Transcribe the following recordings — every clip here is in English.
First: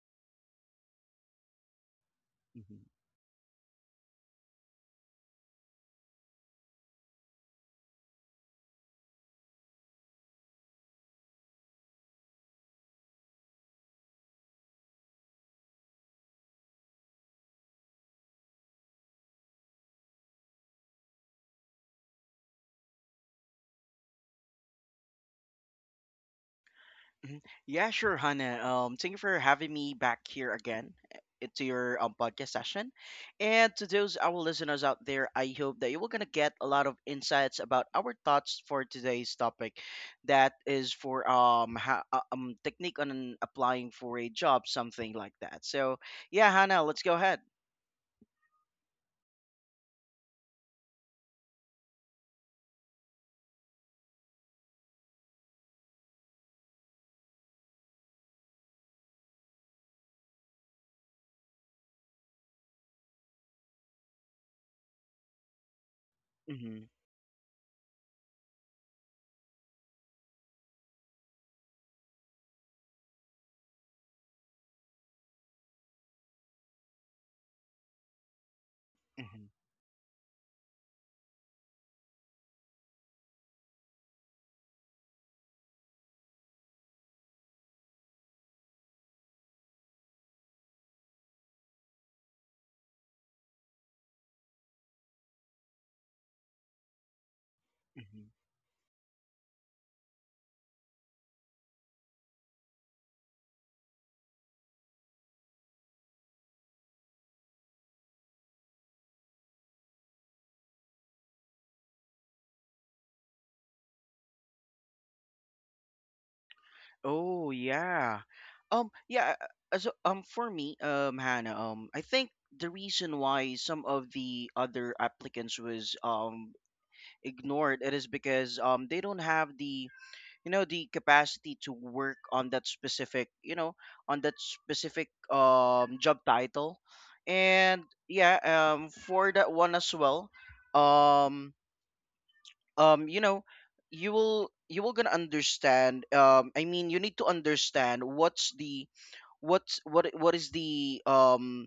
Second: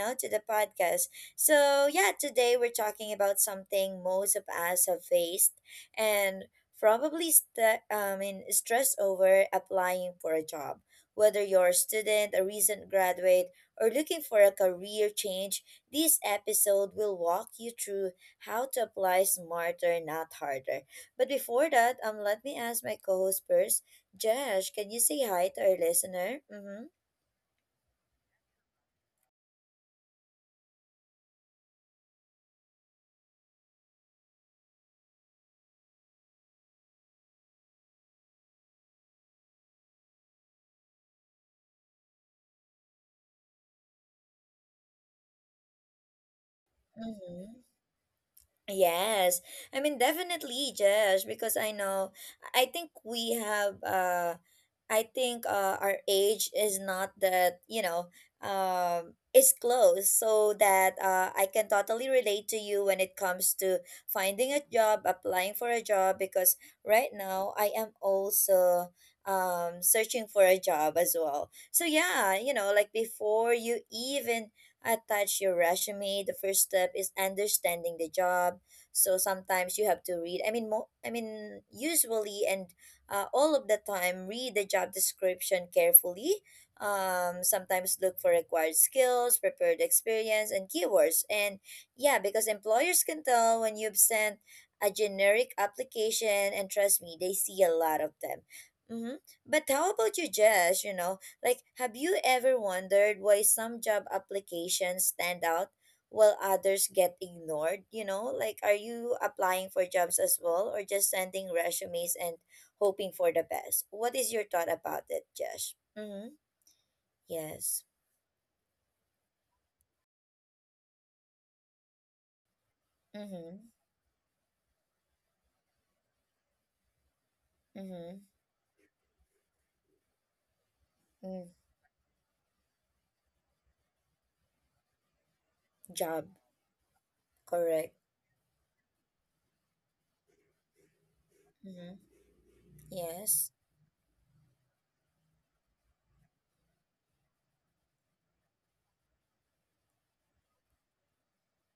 to the podcast. So, yeah, today we're Mhm. talking about something most of us have faced and probably stressed over applying for a job. Whether you're a student, a recent graduate, or looking for a career change, this episode will walk you through how to apply smarter, not harder. But before that, let me ask my co-host first. Josh, can you say hi to our listener? Mm-hmm. Mhm. Yeah, sure, Hannah. Thank you for having me back here again to your podcast session. And to those our listeners out there, I hope that you were gonna get a lot of insights about our thoughts for today's topic, that is for technique on applying for a job, something like that. So yeah, Hannah, let's go ahead. Mm-hmm. Yes, I mean definitely, Josh, because I know I think we have I think our age is not that, you know, is close so that I can totally relate to you when it comes to finding a job, applying for a job because hmm right now I am also searching for a job as well. So yeah, you know, like before you even attach your resume, the first step is understanding the job, so hmm sometimes you have to read I mean mo- I mean usually and all of the time read the job description carefully. Sometimes look for required skills, prepared experience, and keywords. And yeah, because employers can tell when you've sent a generic application, and trust me, they see a lot of hmm them. Mm-hmm. But how about you, Jess? You know, like, have you ever wondered why some job applications stand out while others get ignored? You know, like, are you applying for jobs as well, or just sending resumes and hoping for the best? What is your thought about it, Josh? Mm-hmm. Oh Yes. yeah. Um yeah, so for me, Hannah, I think the reason why Mm-hmm. some of the other applicants was ignored it is Mm-hmm. because they don't have the you know the Mm. capacity to work on that specific, you know, on that specific Job. job title. And Correct. yeah, for that one as well. Um Mm-hmm. You Yes. know, you will gonna understand, I mean, you need to understand what's the what's what I- what is the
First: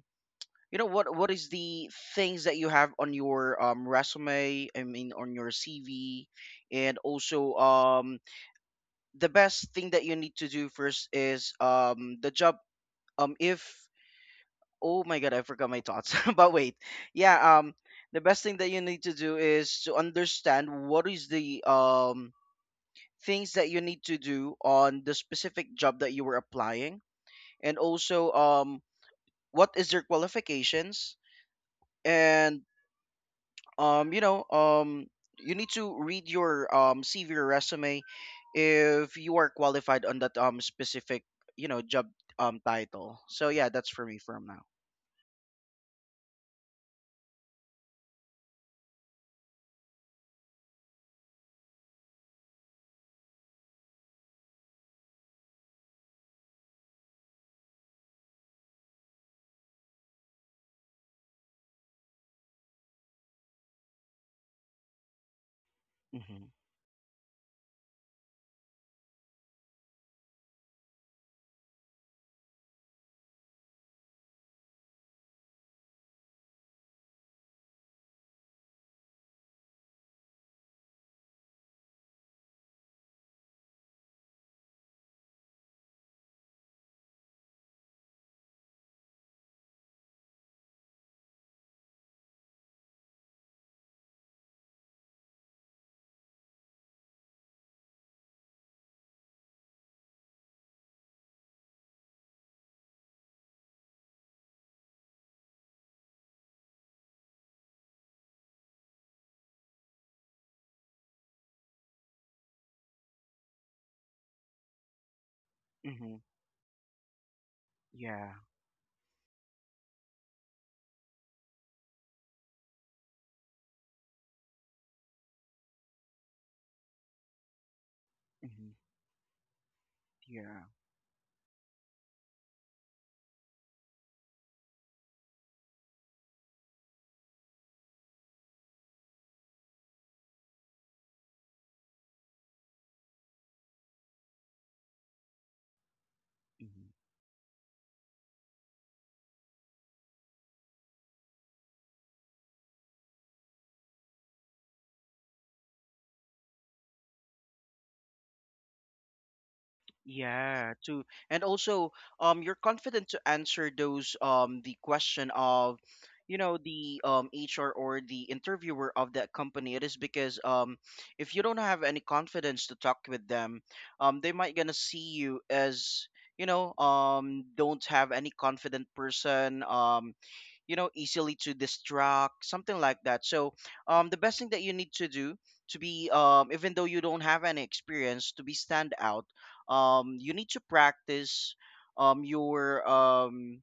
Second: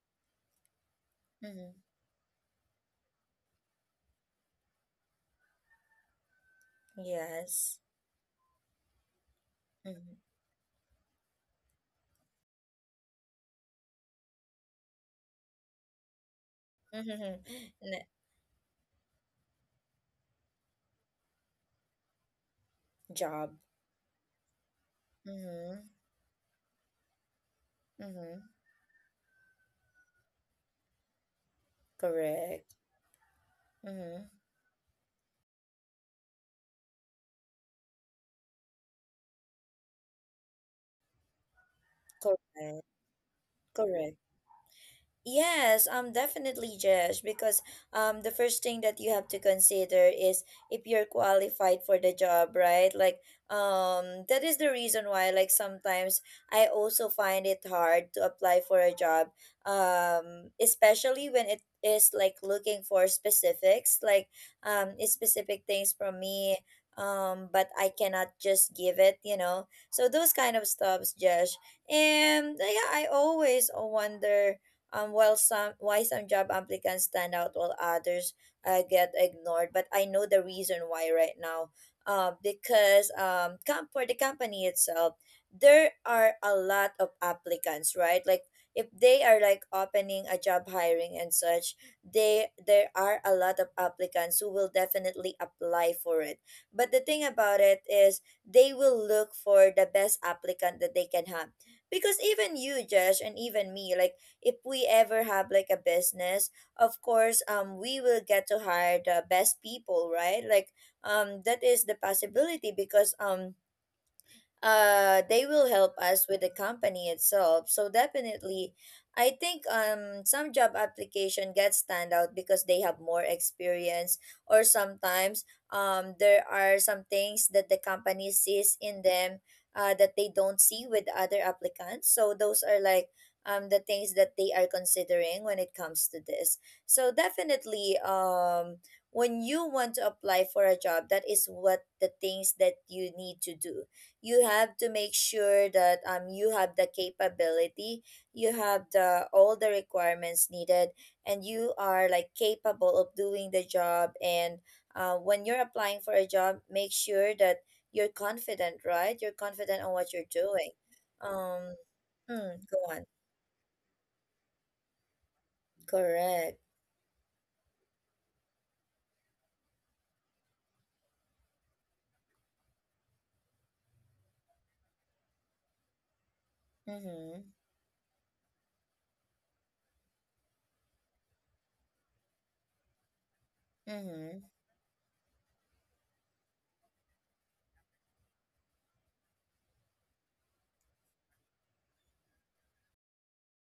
you know what is Mm-hmm. the things that you have on your resume, I mean on your CV. And also, Yes. The best thing that you Mm-hmm. need to do first is the job if oh my god, I forgot my thoughts but wait, Mm-hmm. yeah, N-. the best thing that you need to do is to understand what is the Job. things that you need to do on the specific Mm-hmm. job that you were applying. And also, Mm-hmm. What is your qualifications? And Correct. um you Mm-hmm. know um you need to read your CV or resume if you are qualified on that specific, you know, job Correct. title. So yeah, that's for Correct. me from now. Yes, definitely, Jesh, because the first thing that you have to consider is if you're qualified for the job, right? Like, that is the reason why, like, sometimes I also find it hard to apply for a job, especially when it is like looking for specifics, like, specific things from mhm me, but I cannot just give it, you know. So those kind of stuffs, Jesh, and yeah, I always wonder. While some Why some job applicants stand out while others get ignored, but I know the reason why right now. For the company itself, there are a lot of applicants, right? Like if they are like opening a job hiring and such, they there are a lot of applicants who will definitely apply for it. But the thing about it is they will look for the best applicant that they can have. Because even you, Josh, and even me, like if we ever have like a business, of course, we will get to hire the best people, right? Like, that is the possibility because they will help mhm us with the company itself. So yeah. definitely I think some job application get stand out because they have more experience, or sometimes there are some things that the company mhm sees in them that they don't yeah see with other applicants. So those are like the things that they are considering when it comes to this. So definitely, when you want to apply for a job, that is what the things that you need to do. You have to make sure that you have the mhm capability, you have the all the requirements needed, and you are like capable of doing the job. And when you're applying for a job, make sure that you're confident, right? You're confident on what you're doing. Yeah, too. And Um. also, Mm, you're go on. confident to answer those, the question of, you Correct. know, the HR or the interviewer of that company. It is because if you don't have any confidence to talk with them, they might gonna see you as, you know, Mm-hmm. Don't have any confident person. You know, easily to distract, something like that. So the best Mm-hmm. thing that you need to do to be even though you don't have any experience to be stand out, you need to practice um your um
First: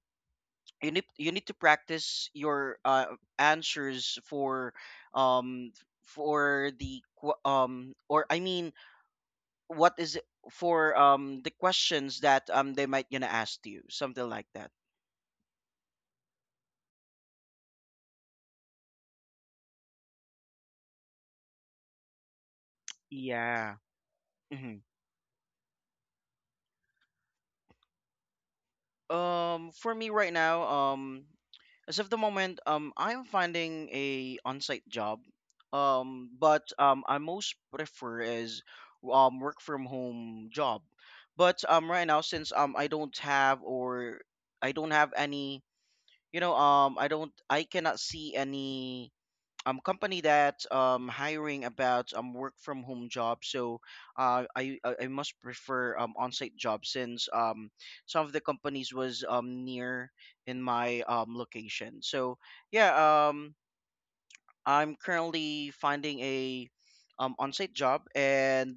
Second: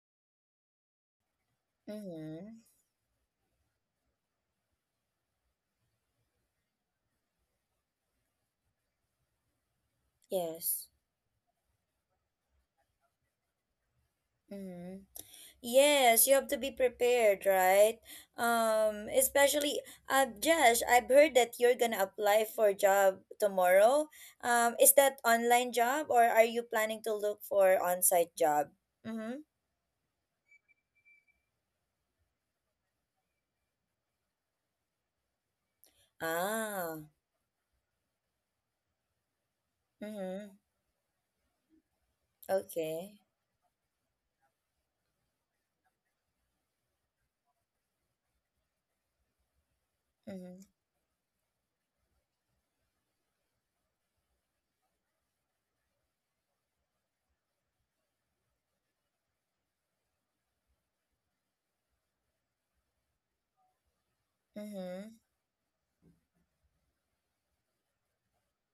you need, you need to practice Mm-hmm. your answers for, um for the qu- or I mean what is it Yes. for the questions that they might gonna ask you, something like that. Mm-hmm. Yes, you have to be prepared, right? Especially, Josh, I've heard that you're gonna apply for a job Yeah. tomorrow. Is that online job or are you planning to look for on-site job? Mm-hmm. For me right now, as of the moment, I'm finding a on-site job. But Ah. I most prefer is work from home Mm-hmm. job. But right now, since I don't Okay. have, or I don't have any, you know, I cannot see any company that's Mm-hmm. Hiring about work from home job. So I must prefer on-site job since some of the companies was near in my location. So yeah, I'm Mm-hmm. currently finding a on-site job. And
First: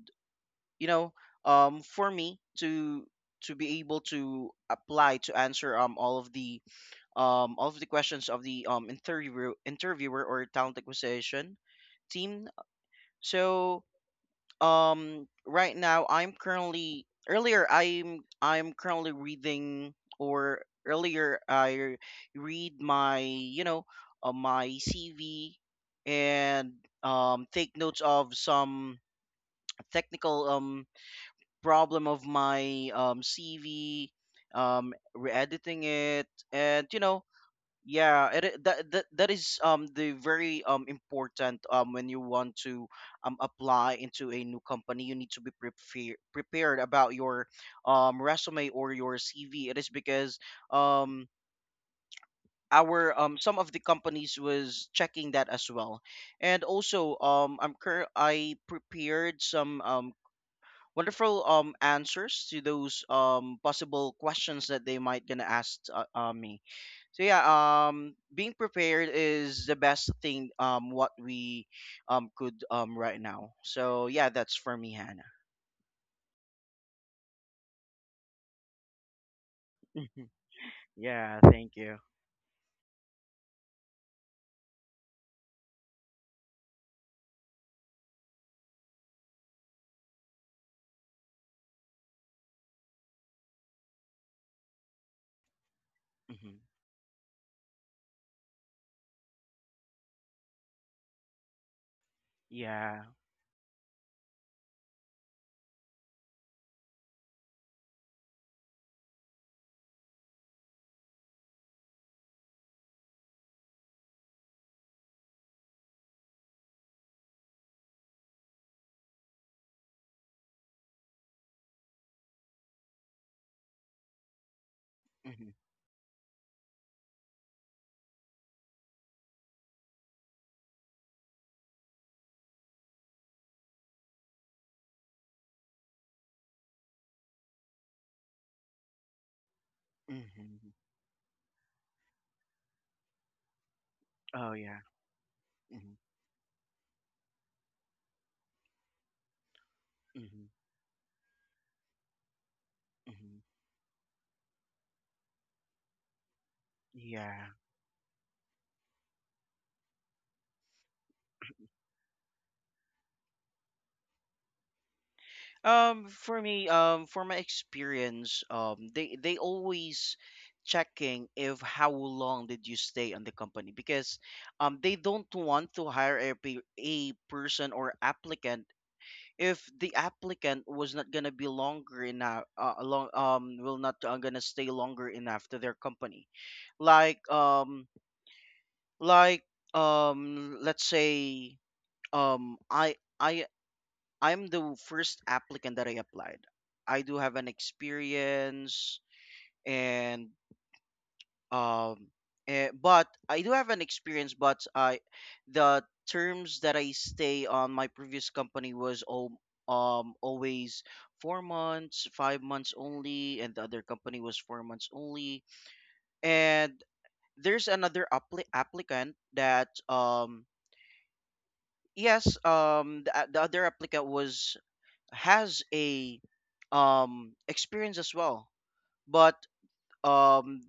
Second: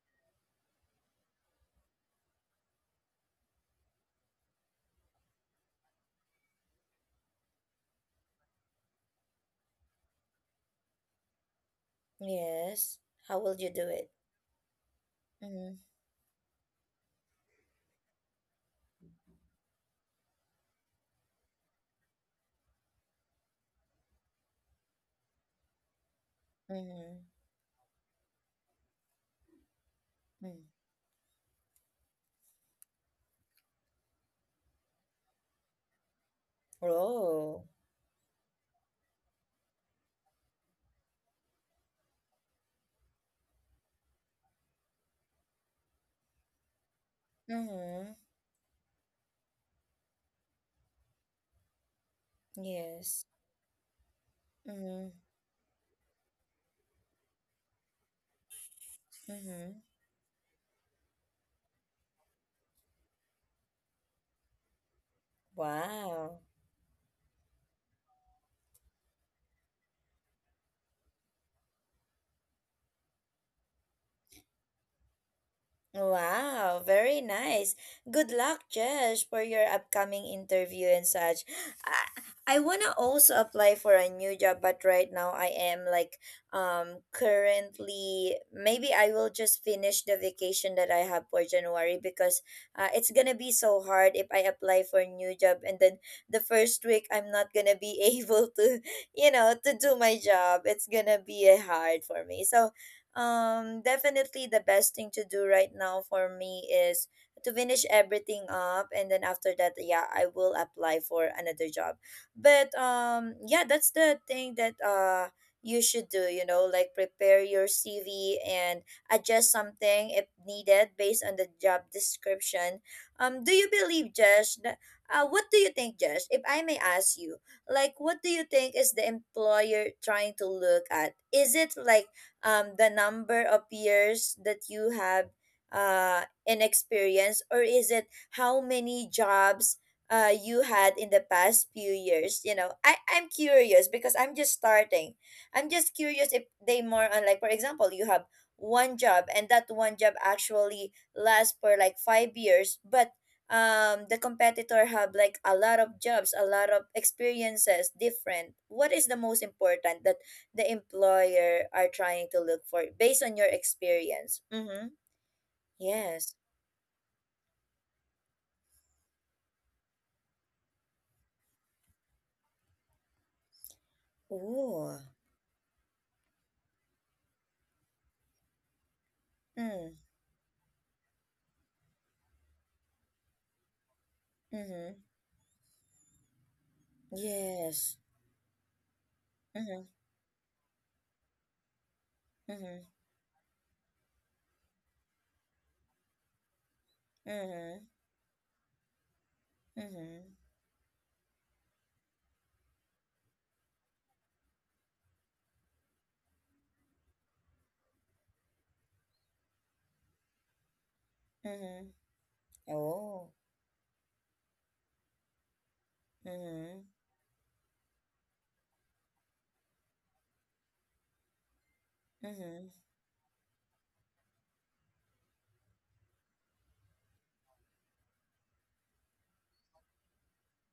you know, for me to be able to apply to answer all of the questions of the interviewer or talent acquisition team. Yes. How will you So, do it? Right Mm-hmm. now I'm currently reading, or earlier I read my, you know, my CV, and Mm-hmm. Take notes of some technical Mm. Problem of my CV, re-editing it, and you know, Oh. yeah, that that is the very important when you want to apply into a new company. You need to be prepared about your Mm-hmm. Resume or your CV. It is because um our Yes. Some of the companies was Mm-hmm. checking that as well. And also, I prepared Mm-hmm. some wonderful answers to those possible questions that they might gonna ask, Wow. me. So yeah, being prepared is the best thing what we could right now. So yeah, that's for me, Hannah. Wow, very nice. Good luck, Jesh, for your upcoming interview and Yeah, such. thank you. I wanna also apply for a new job, but right now I am like currently maybe I will just finish the vacation that I have for January, because it's gonna be so hard if I apply for a new job and then the hmm first week I'm not gonna be able to, you know, to do my job. It's gonna be hard for me. So yeah definitely the best thing to do right now for me is to finish everything up, and then after that, yeah, I will apply for another job. But yeah, that's the thing that you should do, you know, like prepare your CV and adjust something if needed based on the job description. Do you believe, Josh, that, what hmm do you think, Josh, if I may ask you, like, what do you think is the employer trying to look at? Is it like the number of years that you have in experience, or is it how many jobs you hmm had in the past few years? You know, I'm curious because I'm just oh yeah. starting. I'm just hmm curious if they more on, like, for example, you have one job and that one job hmm actually lasts for like 5 years, but hmm the competitor have like a lot of jobs, a lot of yeah, experiences, different. What is the most important that the employer are trying to look for based on your experience? Mm-hmm. Yes. for me, for my experience, they always checking if how long did you stay on the company. Because Ooh. they don't want to hire a a person or applicant if Mm. the applicant was not gonna be longer enough, will not gonna stay Mm-hmm. longer enough to their company. Like, um, Yes. like, Mm-hmm. Let's say, um, Mm-hmm. I, I, I'm the first applicant that I applied. I do have an Mm-hmm. experience. Mm-hmm. And um eh, but I do have an experience but I the terms that I stay on my previous company was all always four Mm-hmm. months 5 months Oh. only, and the other company was 4 months only. And Mm-hmm. there's another applicant that, yes Mm-hmm. The other applicant was has a experience as well, but um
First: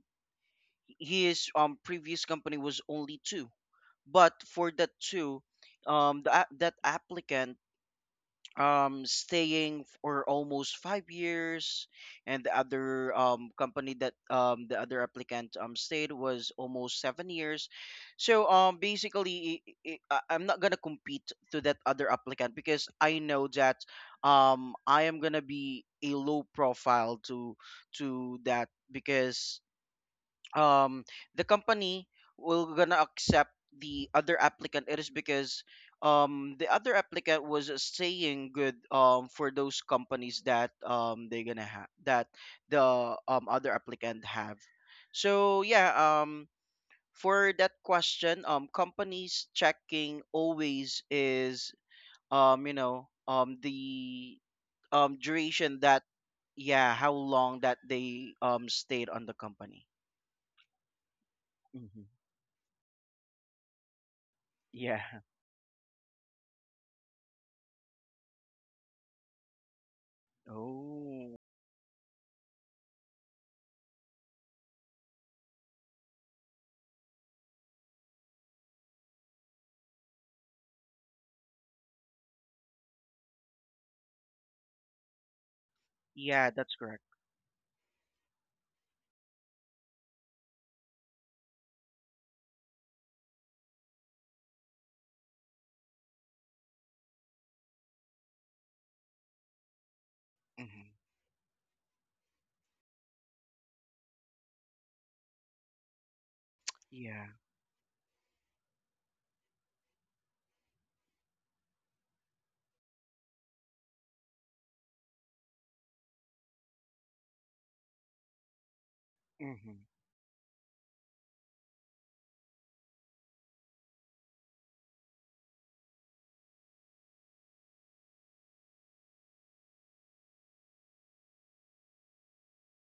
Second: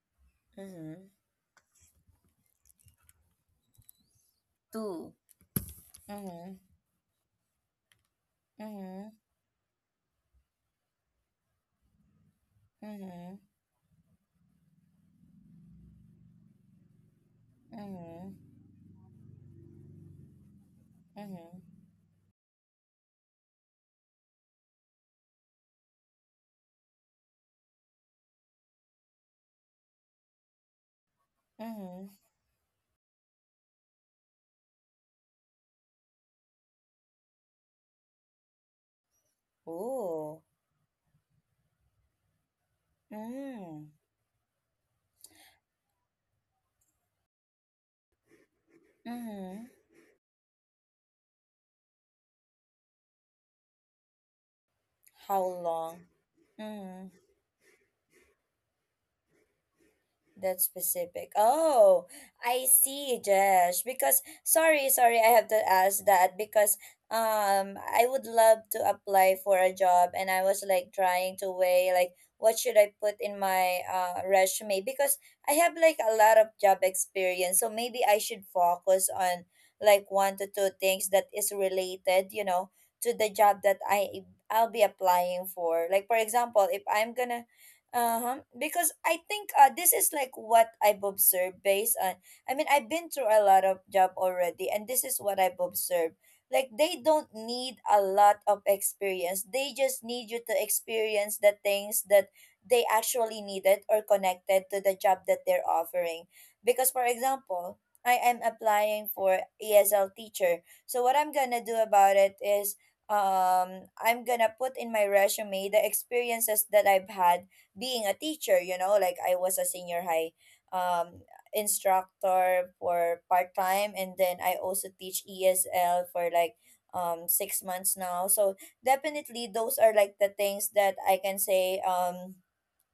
Mm-hmm. his previous company was only two. But for that Two. two, Mm-hmm. that applicant Mm-hmm. staying for almost 5 years, and the other Mm-hmm. Company that the other applicant stayed was almost 7 years. Mm-hmm. So basically, I'm not gonna compete to Mm-hmm. that other applicant because I know that I am gonna be a low profile to that because um the Mm-hmm. company will gonna accept the other applicant. It is because the other applicant was, saying good for those Ooh. companies that they're gonna have that the other Mm. applicant have. So yeah, for that question, companies Mm-hmm. checking always is you know the How duration that long? yeah, Mm-hmm. how long that they stayed on the company. That's specific. Oh, hmm I see, Jesh. Because sorry, yeah. sorry, I have to ask that because I would love to apply for a job and I was like trying Oh, to weigh like what should I put in my resume, because I have like a lot of job experience. So maybe I should focus on like one to two things that is related, you know, to the job that I'll be applying for. Like for yeah, example, that's if correct. I'm going to, uh-huh, because I think this is like what I've observed based on, I mean, I've been through a lot of job already, and this is what I've observed. Like, they don't need a lot of experience, they just need you to Mm-hmm. experience the things that they actually needed or connected to the job that they're offering. Because for Yeah. example, I am applying for ESL teacher, so what I'm gonna do about it is I'm gonna put in my resume the experiences that I've had being a teacher, you know, like I was a Mm-hmm. senior high um instructor for part-time, and then I also teach ESL for like 6 months now. So definitely those are like the things that I can say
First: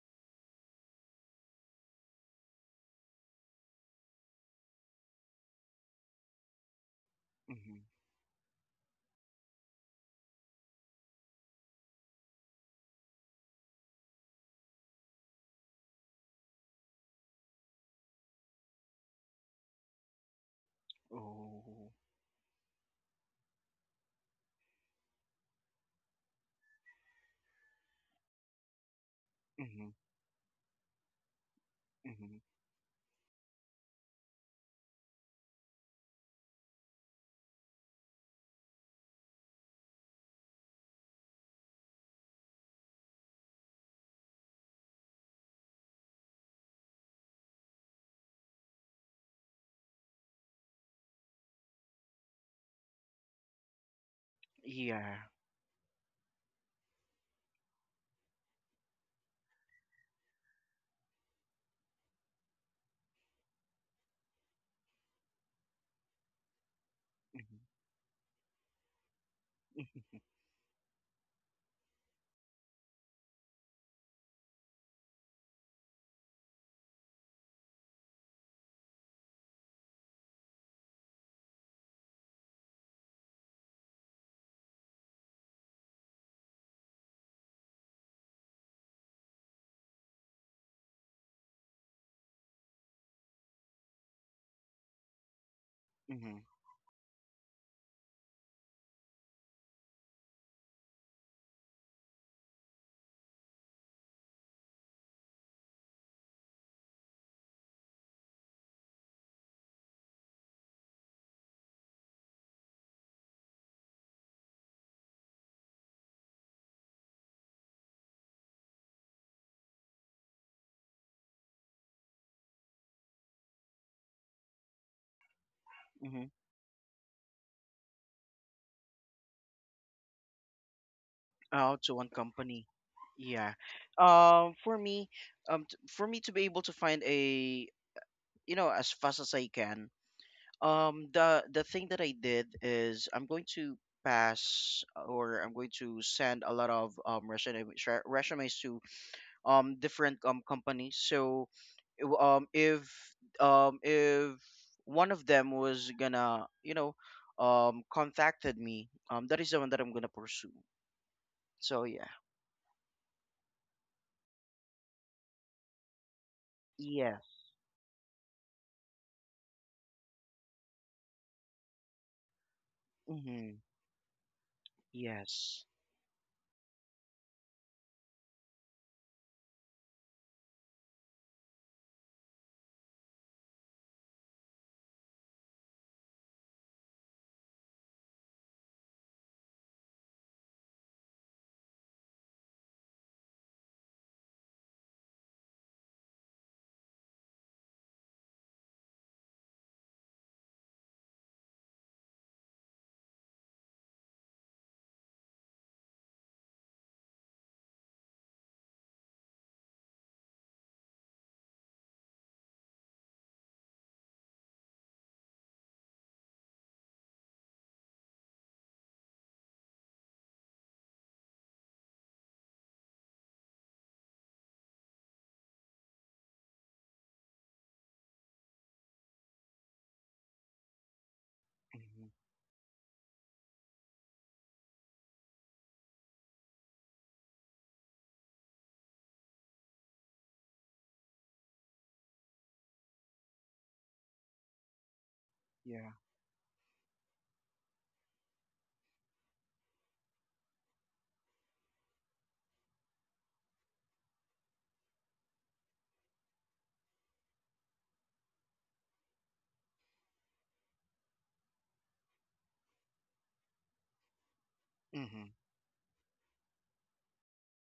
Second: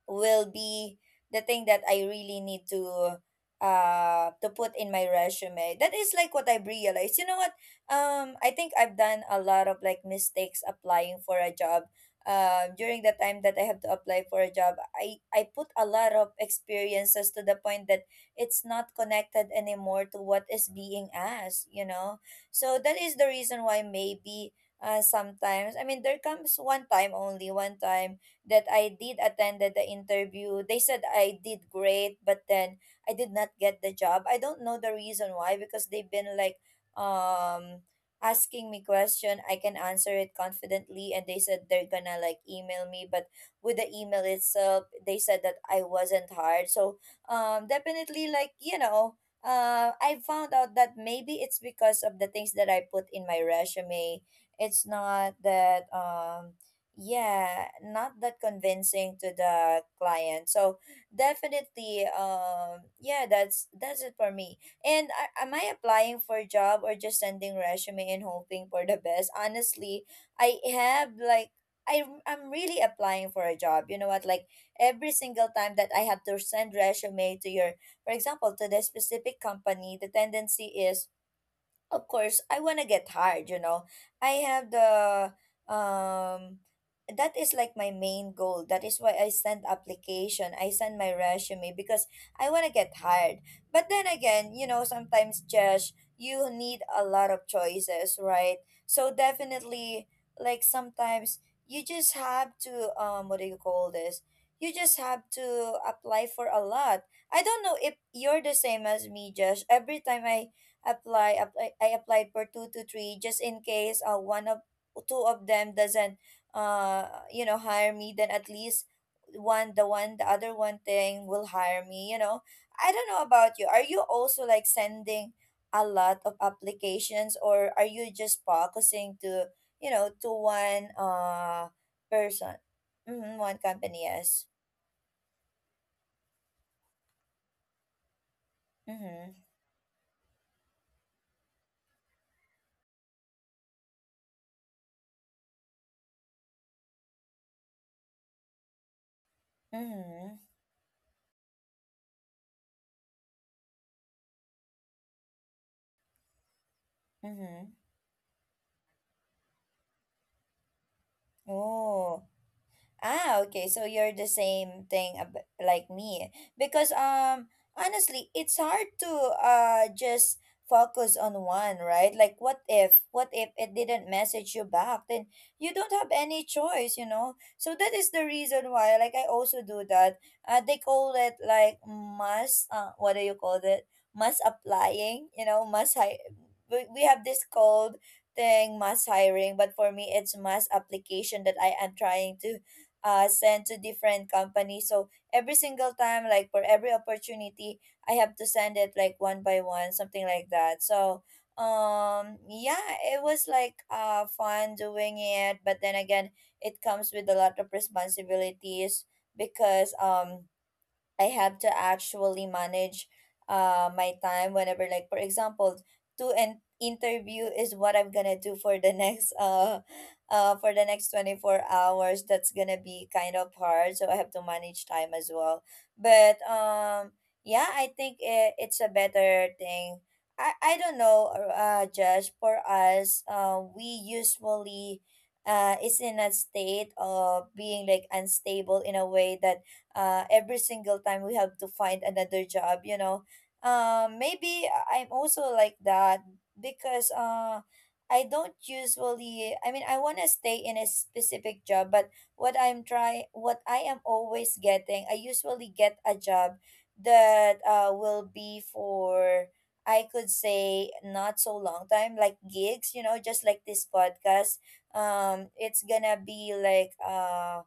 will be the thing that I really need to put in my resume. That is like what I've realized. You know what? Mm-hmm. I think I've done a lot of like mistakes applying for a job. During the time that I have to apply for a job, I put a lot of experiences to the point that it's not connected anymore to what is being asked, you Oh. know? So that is the reason why maybe sometimes, I mean, there comes one time only, one time that I did attended the Mm-hmm. interview. They said I did great, but Mm-hmm. then I did not get the job. I don't know the reason why, because they've been like um asking me question. I can answer it confidently and they said they're gonna like email me, but with the email itself, they said that I wasn't hired. So definitely like, you know, I found out that maybe it's because of the things that I put in my resume. It's Yeah. not that yeah, not that convincing to the client. So definitely, yeah, that's it for me. And am I applying for a job, or just sending Mm-hmm. resume and hoping for the best, honestly? I have like, I'm really applying for a job, you know what, like every single time that I have to send resume to your, for example to the specific company, the tendency is of course I want to get hard, you know. I have the. um that is like my main goal, that is why I send application, I send my resume, because I want to get hired. But then again, sometimes, Josh, Mm-hmm. you need a lot of choices, right? So definitely, like sometimes you just have to, what do you call this, you just have to apply for a lot. I don't know if you're the same as me, Josh. Every time I apply, apply I applied for two to three, just in case one of two of them doesn't, uh hire me, then at least one the other one thing will hire me, you know. I don't know about you. Are you also like sending a lot Mm-hmm. of applications, or are you just focusing to, you know, to one, Oh, to one person? company. Mm-hmm, one Yeah. company, yes. For me, for me to be able to find a, you know, as fast Mm-hmm. as I can. The thing that I did is I'm going to pass, or I'm going to send a lot of resumes to different Mm-hmm. Companies. So w- um if if one of them was gonna, you know, Mm-hmm. Contacted me, that is the one that I'm gonna pursue. So yeah. Oh. Ah, okay. So you're the same thing like me, because Yes. Honestly, it's hard to, just focus on one, right? Like, what if Mm-hmm. it didn't message you back? Then Yes. you don't have any choice, you know? So that is the reason why, like I also do that. They call it like must, what do you call it? Must applying, you know, must we have this called thing, mass hiring, but for me it's mass application that I am trying to, send to different companies. So every single time, like for every opportunity, I have to send it like one by one, something like that. So yeah, it was like fun doing it, but then again, it comes with a lot of responsibilities, because I have to actually manage, my time whenever, like, for example, to an interview is what I'm gonna do for the next for the next 24 hours. That's gonna be kind of hard, so I have to manage time as well. But yeah, I think it's a better thing. I don't know, Mm-hmm. Josh, for us, we usually, is in a state of being like unstable in a way that, every single time we have to find another job, you know. Maybe I'm also like Yeah. that, because I don't usually, I mean, I want to stay in a specific job, but what I am always getting, I usually get a job that will be for, I could say not so long time, like gigs, you know, just like this podcast. Mm-hmm. It's gonna be like,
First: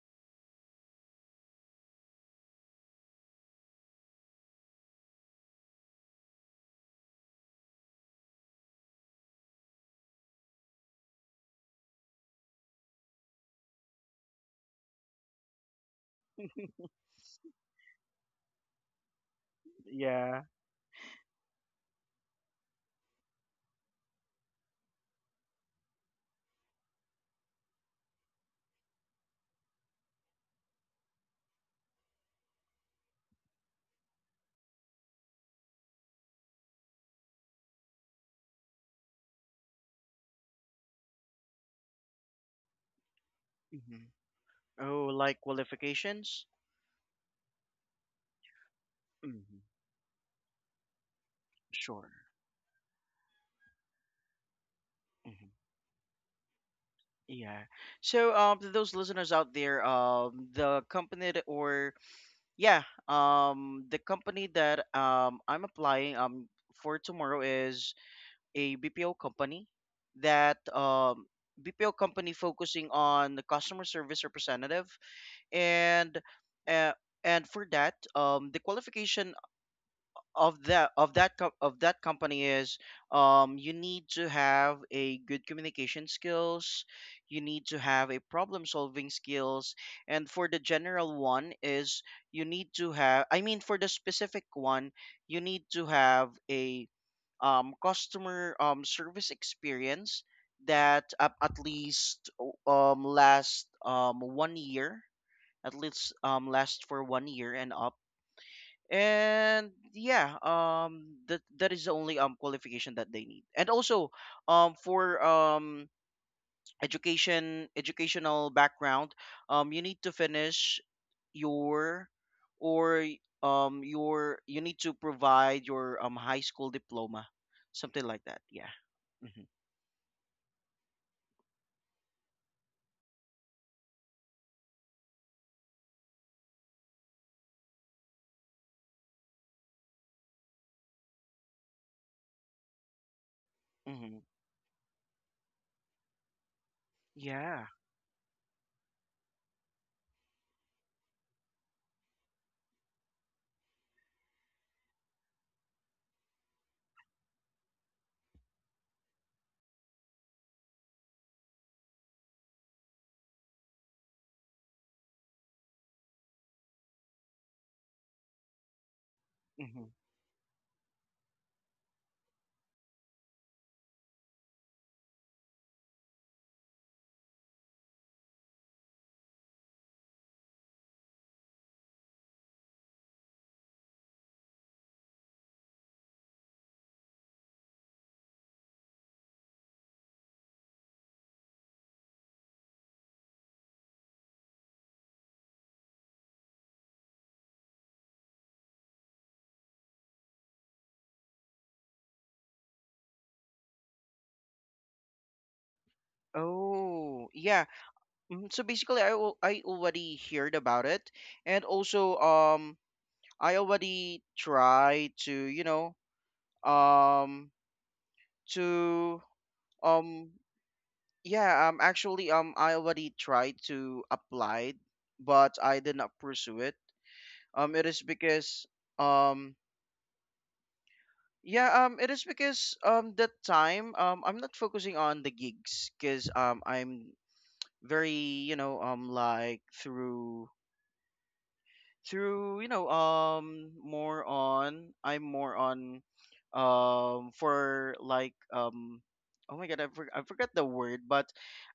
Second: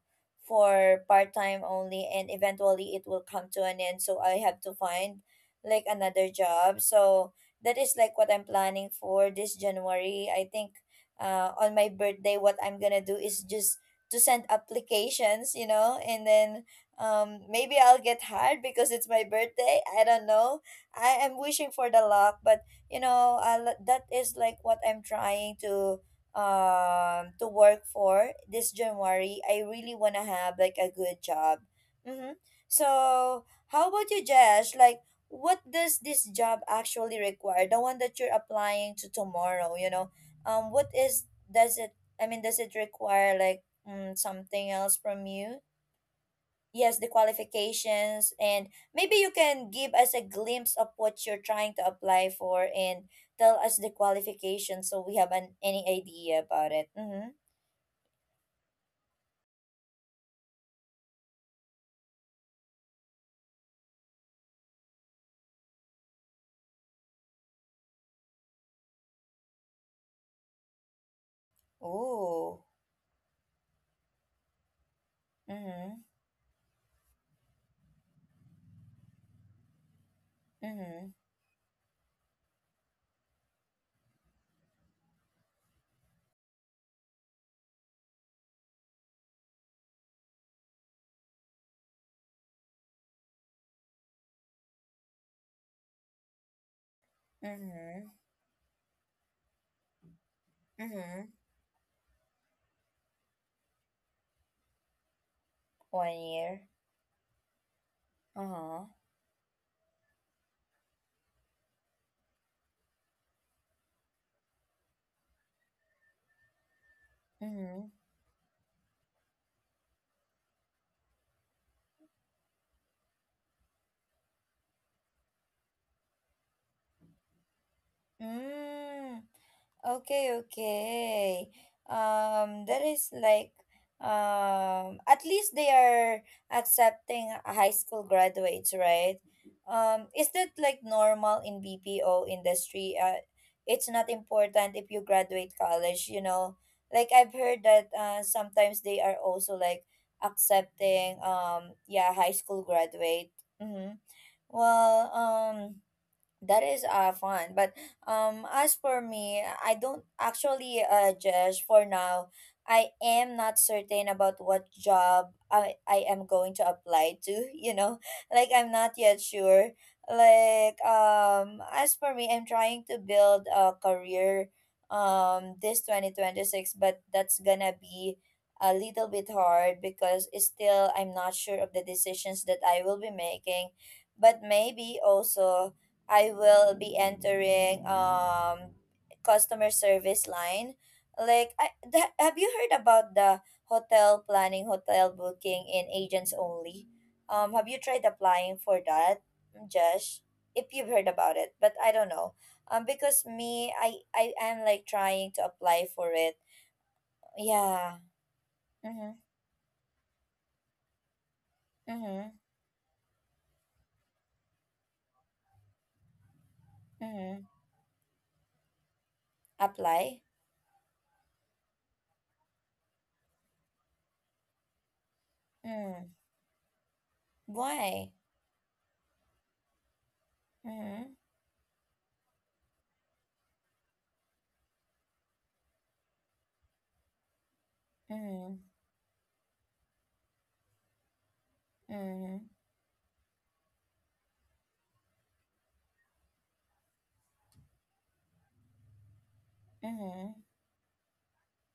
for part time only, and eventually it will come to an end, so I have to find like another job. So that is like what I'm planning for this January. I think, on my birthday, what I'm going to do is just to send applications, you know, and then, maybe I'll get hired because it's my birthday. I don't Yeah. know. I am wishing for the luck, but you know, that is like what I'm trying to, to work for this January. I really wanna have like a good job. Mm-hmm. So how about you, Jesh? Like what does this job actually require? The one that you're applying to tomorrow, you know? What is, does it, I mean, does it require like, Mm-hmm. Something else Oh, from like you? qualifications. Yes, the qualifications, and maybe you Mm-hmm. can give us a glimpse of what you're trying to Sure. apply for and tell us the qualifications, so we have hmm an any idea about it. Mm-hmm. yeah. So to those listeners out there, the company that- or yeah, the company that, I'm applying, for tomorrow is a BPO company that, BPO company Ooh. focusing on the customer service representative. Mm-hmm. And uh, and for that, the qualification Mm-hmm. of that co- of that company is, you need to have a good communication skills, you need to have a problem solving skills. And for the general one is, you need to have I mean for the specific one, you need to have a Mm-hmm. customer service experience that Mm-hmm. At least last 1 year, at least one year last for 1 year and up. Uh-huh. And yeah, that is the only qualification that they need. And also, for education, Mm-hmm. educational background, you need to finish your, or your, you need to provide your high school diploma, something like that. Yeah. Mm. hmm Okay, okay. That is like, at least they are accepting high school graduates, right? Is that like normal in BPO industry? It's not Mm-hmm. important if you graduate college, you know. Like, I've heard Yeah. that, sometimes they are also like accepting, yeah, high school graduate. Mm-hmm. Well, that is, fun. But as for me, I don't actually, Jesh, for now, I am not certain about what job I am going to apply to, you know? Like, I'm not yet sure. Mm-hmm. Like, as for me, I'm trying to build a career, this 2026, but that's gonna be a little bit hard, because it's still, I'm not sure of the decisions that I will be making, but maybe also I will be entering customer service line. Like I that, have you heard about the hotel planning, hotel booking in agents only? Have you tried applying for that, Josh? If you've heard about it, but I don't know. Because me, I am like trying to apply for it. Oh, yeah. Yeah. Mhm. So basically, Mhm. I already heard about it. And also, Mhm. I already try to, you know, Mhm. um to Apply? um yeah actually, I already tried to apply, but I did Mm. not pursue it. It is Why? because um. Mhm. Yeah, it is because that time, I'm not focusing on the gigs because I'm very, you Mhm. know, like through Mhm. through you know more on I'm more on for like um oh my god, I Mhm. forgot the word. But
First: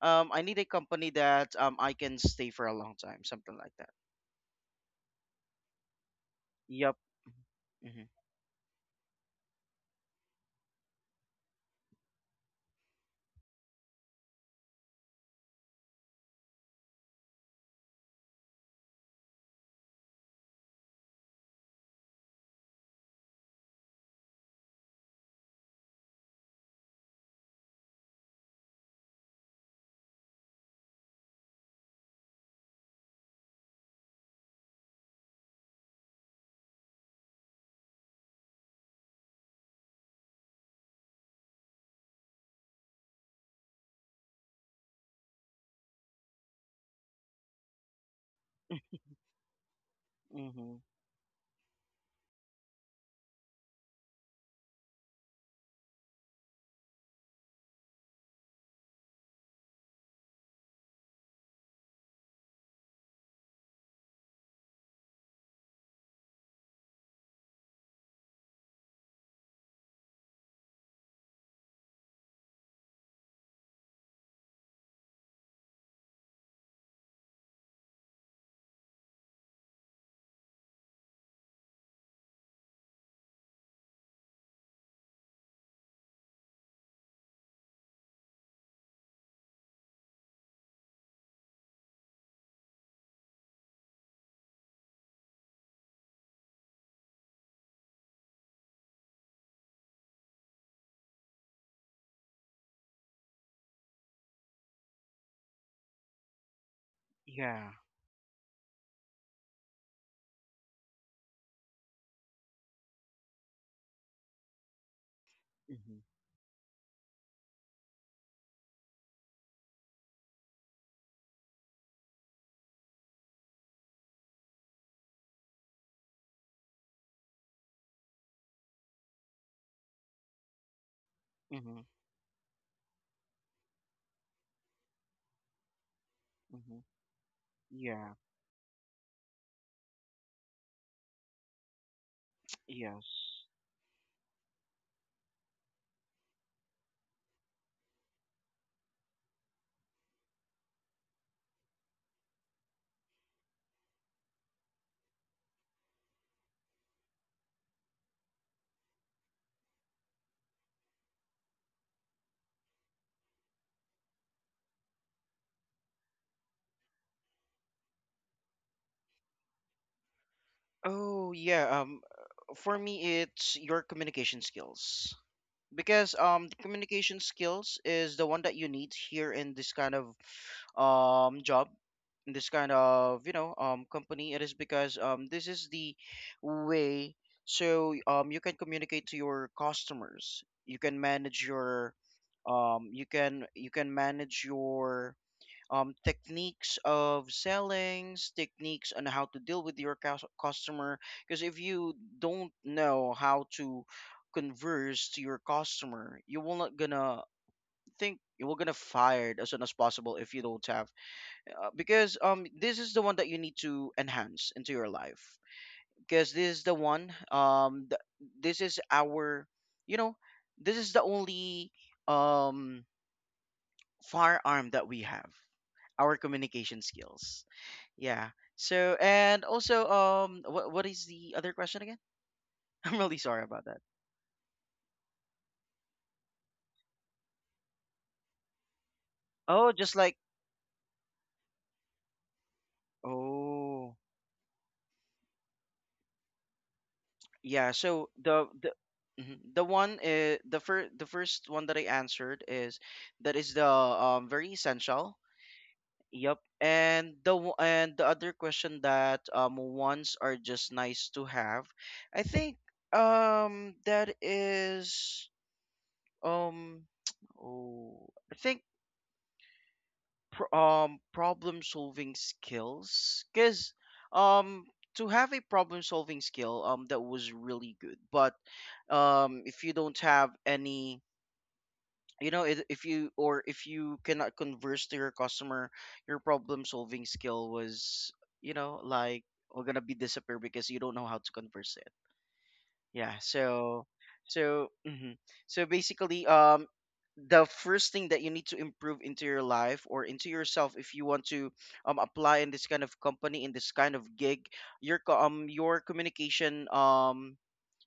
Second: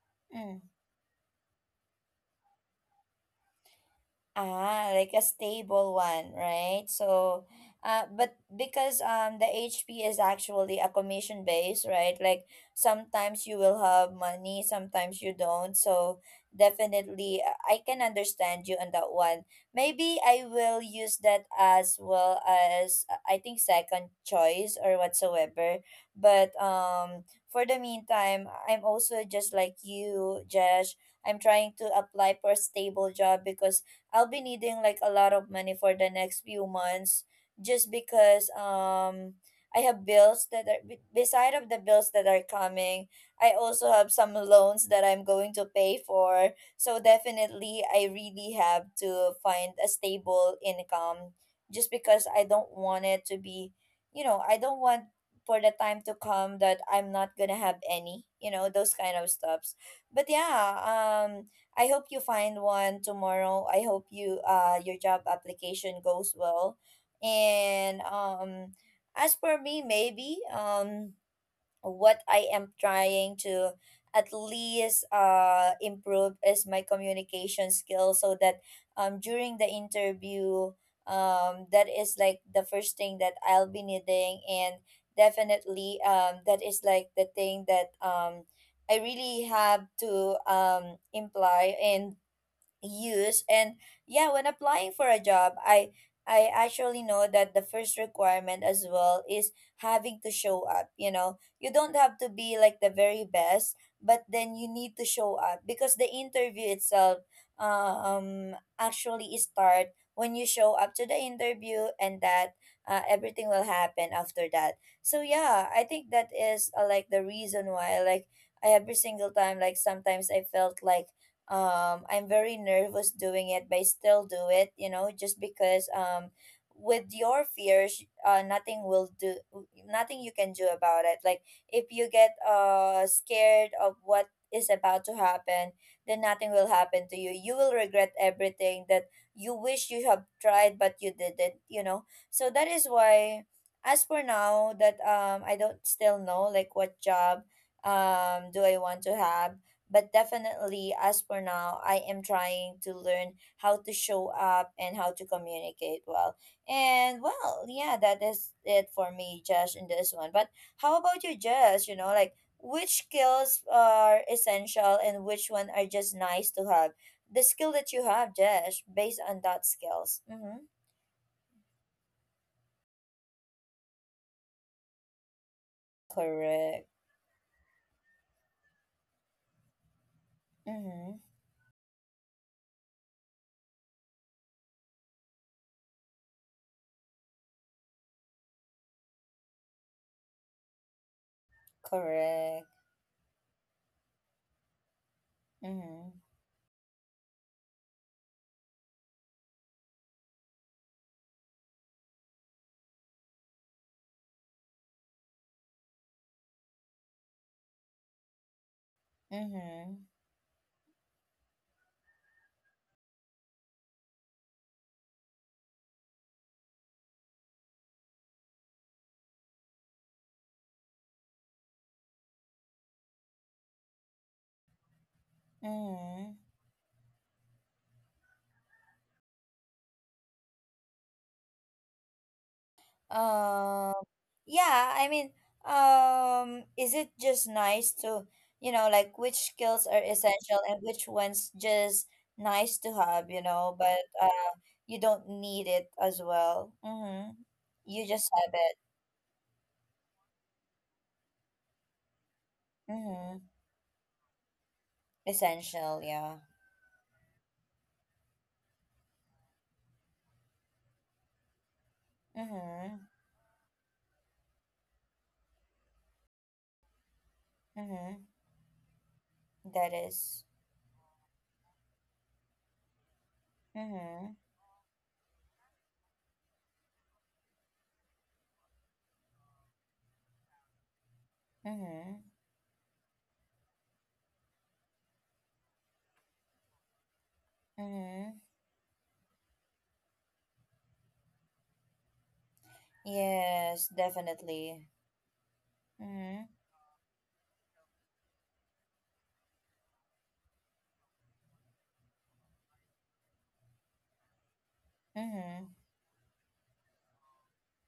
I need a Mhm. company that I can stay for a long time, something like that. Ah, like a stable one, right? Yep. So, mhm but because the HP is actually a commission base, right? Like sometimes you will have money, sometimes you don't. So definitely, I can understand you on that one. Maybe I will use that as well as, I think second choice or whatsoever. But for the meantime, I'm also just like you, Josh. I'm trying to apply for a stable job because I'll be needing like a lot of money for the next few months, just because I have bills that are beside of the bills that are coming. I also have some loans that I'm going to pay for. So definitely I really have to find a stable mhm income, just because I don't want it to be, you know, I don't want for the time to come that I'm not gonna have any, you know, those kind of stuffs. But yeah, um, I hope you find one tomorrow. I hope you, your job application goes well. And as for me, maybe what I am trying to at least improve is my communication skills, so that during the interview, that is like the first thing that I'll be needing. And definitely that is like the thing that I really have to imply and use. And yeah, when applying for a job, I actually know that the first requirement as well is having to show up, you know. You don't have to be like the very best, but then you need to show up, because the interview itself yeah. Actually start when you show up to the interview, and that, everything will happen after that. So yeah, I mhm think that is, like the reason why, like every single time, like sometimes I felt like, I'm very nervous doing it, but I still do it, you know, just because, with your fears, nothing will do, nothing you can do about it, like, mhm if you get scared of what is about to happen, then nothing will mhm happen to you. You will regret yeah. everything that you wish you have tried, but you didn't, you know. So that is Yes. why, as for now that I don't still know like what job do I want to have, but definitely, as for now, I am trying to learn how to show up and how to communicate well. And well, yeah, that is it for me, Josh, in this one. But how about you, Josh? You know, like which skills are essential and which one are just nice to have? The skill that you have, Josh, based on that skills. Mm-hmm. Oh yeah, for me, it's your communication skills. Because the Correct. communication skills is the one that you need here in this kind of Mm-hmm. Job, in this kind of, you know, company. It is because this is the way. So you can communicate to your customers, you can manage your Correct. You can manage your, Mm-hmm. techniques of sellings, techniques on how to deal with your customer. Because if you don't know how to converse to your customer, you will not gonna think, you will gonna fired as soon as Mm-hmm. possible if you don't have. Because this is the one that you need to enhance into your life, because this is the one this is our, you know, this is the only um firearm that we have, our Mm-hmm. communication skills. Yeah. So and also what is the other question again? I'm really sorry about that. Um Yeah, I mean, is it just nice to, you know, like which Oh, skills just are like essential and which ones just nice to have, you know, oh but you don't need it as well. Mm-hmm. yeah. You So just the have the it. mhm, the one the first one that I answered is that Mm-hmm. is the very essential. Essential, yeah. Yep. And the other question that wants are just nice to have. I think Mm-hmm. That is um oh Mm-hmm. I think That is. Problem solving skills because Mm-hmm. um to have a problem solving skill that was really good but if you don't have any Mm-hmm. you know if you or if you cannot converse to your customer your problem solving skill was Mm-hmm. you know like we're gonna be disappear because you don't know how to converse yeah, Yes, so so definitely. mhm. So basically Mm-hmm. The first thing that you need to improve into your life or into yourself if you want to apply in this kind of company in this kind of gig your Mm-hmm. your communication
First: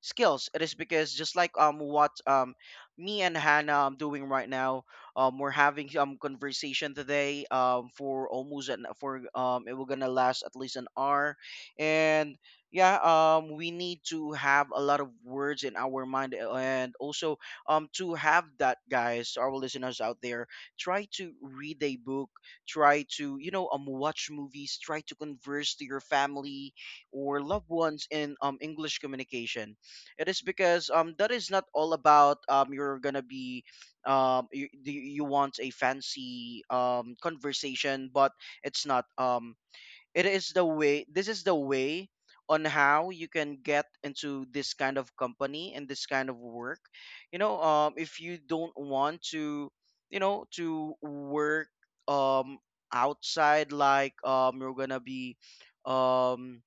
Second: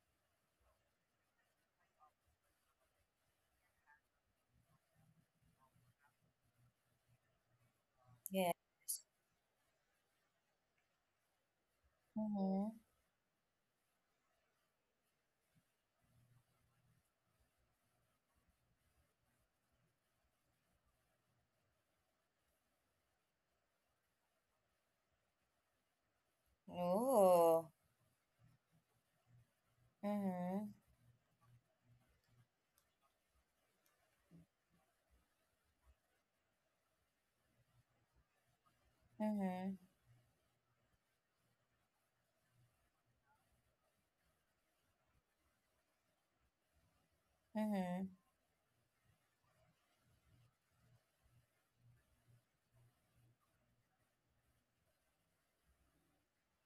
skills it is because just like what me and Hannah doing right now we're having conversation today for Yeah. almost an for it will gonna last at least an hour and Mm-hmm. yeah we need to have a lot of words in our mind eh, and also to have that guys our listeners out there try to read a book try to watch movies try to converse to your family or Ooh. loved ones in english communication it is Mm-hmm. because that is not all about you're gonna be um you want a fancy conversation but it's not Mm-hmm. it is the way this is the way on how you can get into this kind of company and this kind of work you know Mm-hmm. if you don't want to you know to work um outside like you're gonna be um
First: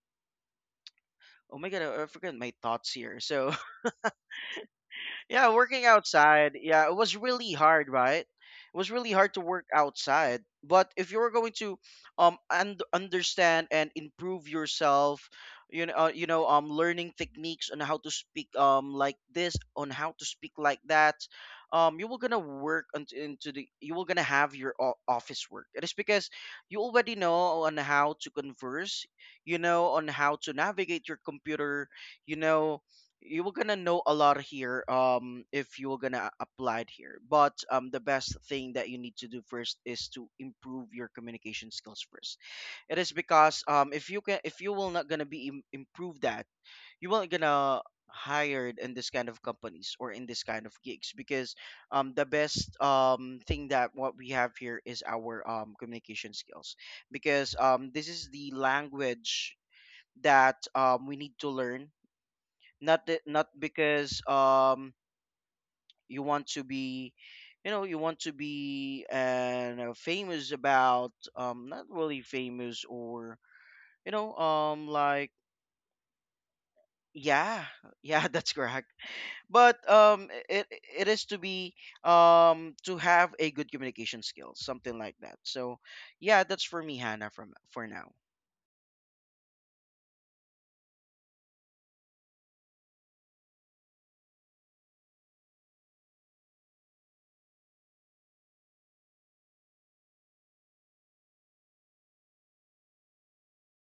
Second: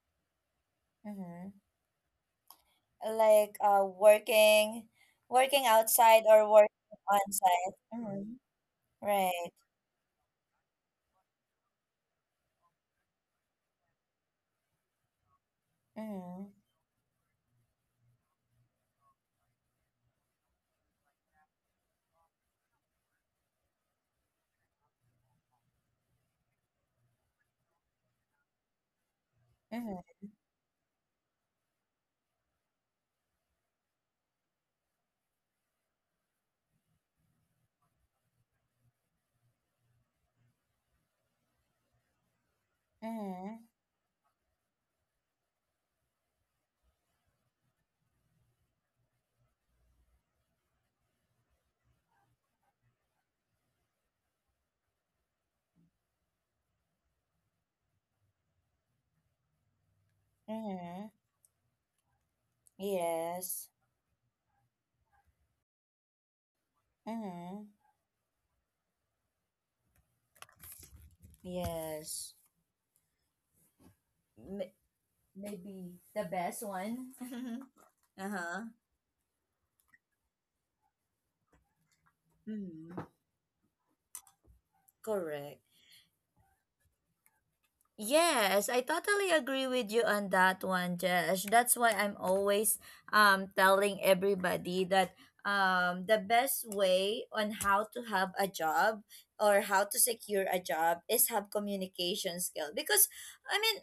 Mm-hmm. oh my god I forgot my thoughts here so Like, working, yeah, working working outside, or outside. working Yeah, it was on really site. hard, right? Mm-hmm. It was really hard to Right. work outside. But if you're going to and understand and improve yourself, Mm-hmm. Learning techniques on how to speak like this, on how to speak like that, you will gonna work you will gonna have your office work. It is because you already know on how to converse, you know, on Mm-hmm. how to navigate your computer, you know you were gonna know a lot here if you were gonna apply it here but the best thing that you need to do first is to improve your communication skills first it is because Mm-hmm. If you can if you will not gonna be improve that you will not gonna hired in this kind of companies or in this kind of gigs because the best thing that what we have here is our communication skills because this is the language that Mm-hmm. we need to learn not Yes. because you want to be Mm-hmm. you know you want to be and famous about not really Yes. famous or you know M- like Maybe the best one. yeah yeah that's Uh-huh. correct but it it is to be to Mm-hmm. have a good communication skills something like that Correct. so yeah that's for me Hannah from for now. Yes, I totally agree with you on that one, Josh. That's why I'm always telling everybody that the best way on how to have a job or how to secure a job is have communication skill, because I mean,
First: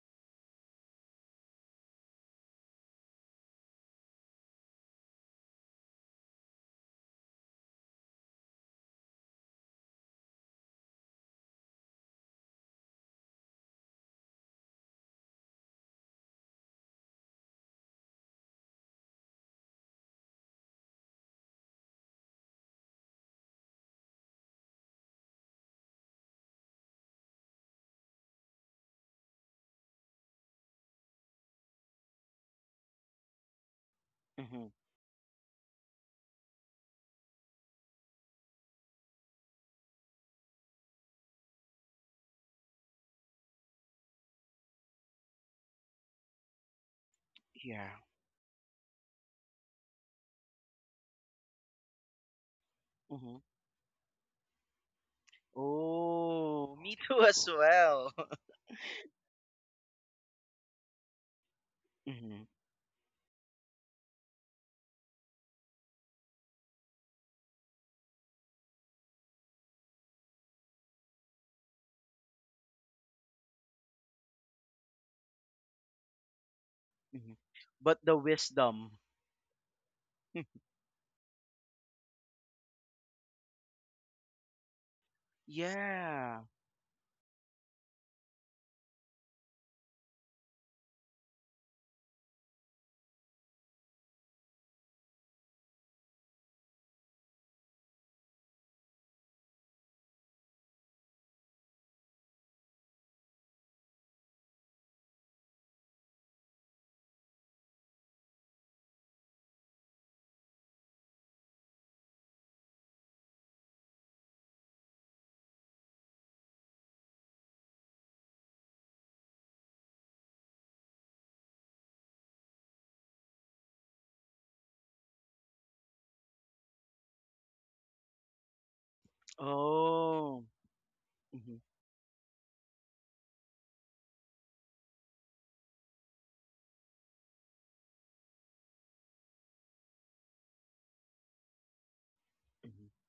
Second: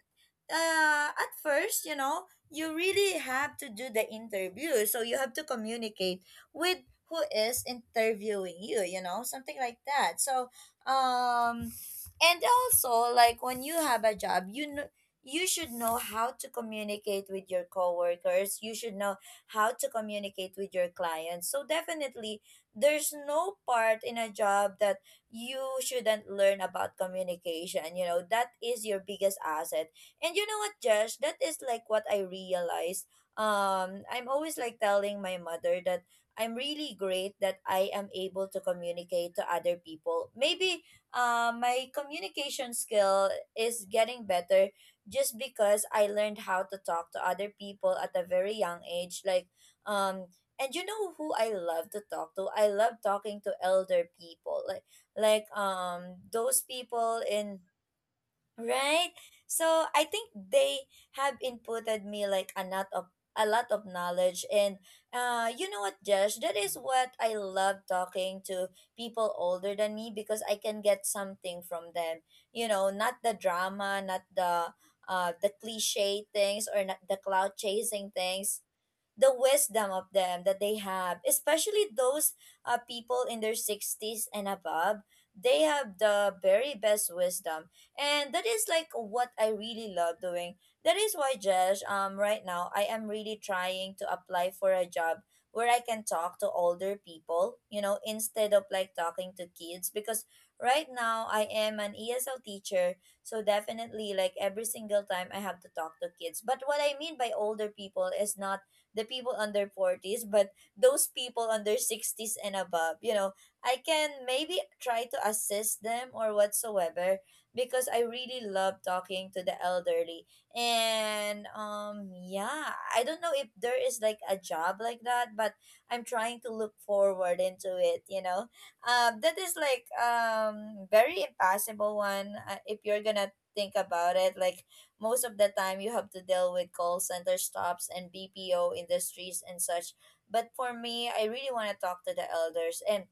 at first, you know, you really have to do the interview. So you have to communicate with who is interviewing you, you know, something like that. So um and also, like when you have a job, you know, you should know how to communicate with your coworkers, you should know how to communicate with your clients, so definitely there's no part in a job that you shouldn't learn about communication, you know. That is your biggest asset. And you know what, Josh, that is like what I realized. I'm always Hmm. like telling my mother that I'm really great that I am able to communicate to other people. Maybe, my communication skill is getting better, just because I learned how to talk to other Yeah. people at a very young age. Like, um, and you know who I love to talk to? I love Hmm. talking to elder people, like those Oh, me people too as in. well. Right? So I think they have inputted me Hmm. like a lot of knowledge and you know what, Josh, that is what I love talking to people older than me, because I can get something from them, you know, not the drama, not the the cliche things, or not the Hmm. cloud But chasing the things. wisdom. The wisdom of them that they have, especially those people in their 60s and above, they have the Yeah. very best wisdom. And that is like what I really love doing. That is why, Jesh, right now I am really trying to apply for a job where I can talk to older people, you know, instead of like talking to kids. Because right now I am an ESL teacher, so definitely like every single time I have to talk to kids. But what I mean by older people is not the people under 40s, but those people under 60s and above, you know, I can maybe try to assist them or whatsoever, because I really love talking to the elderly. And yeah, I don't know if there is like a job like that, but I'm trying to look forward into it, you know. That is like Oh. Very Mhm. impossible one, if you're going to think about it, like most of the time you have to deal with call center stops and BPO industries and such. But for me, I really want to talk to the elders, Mhm. and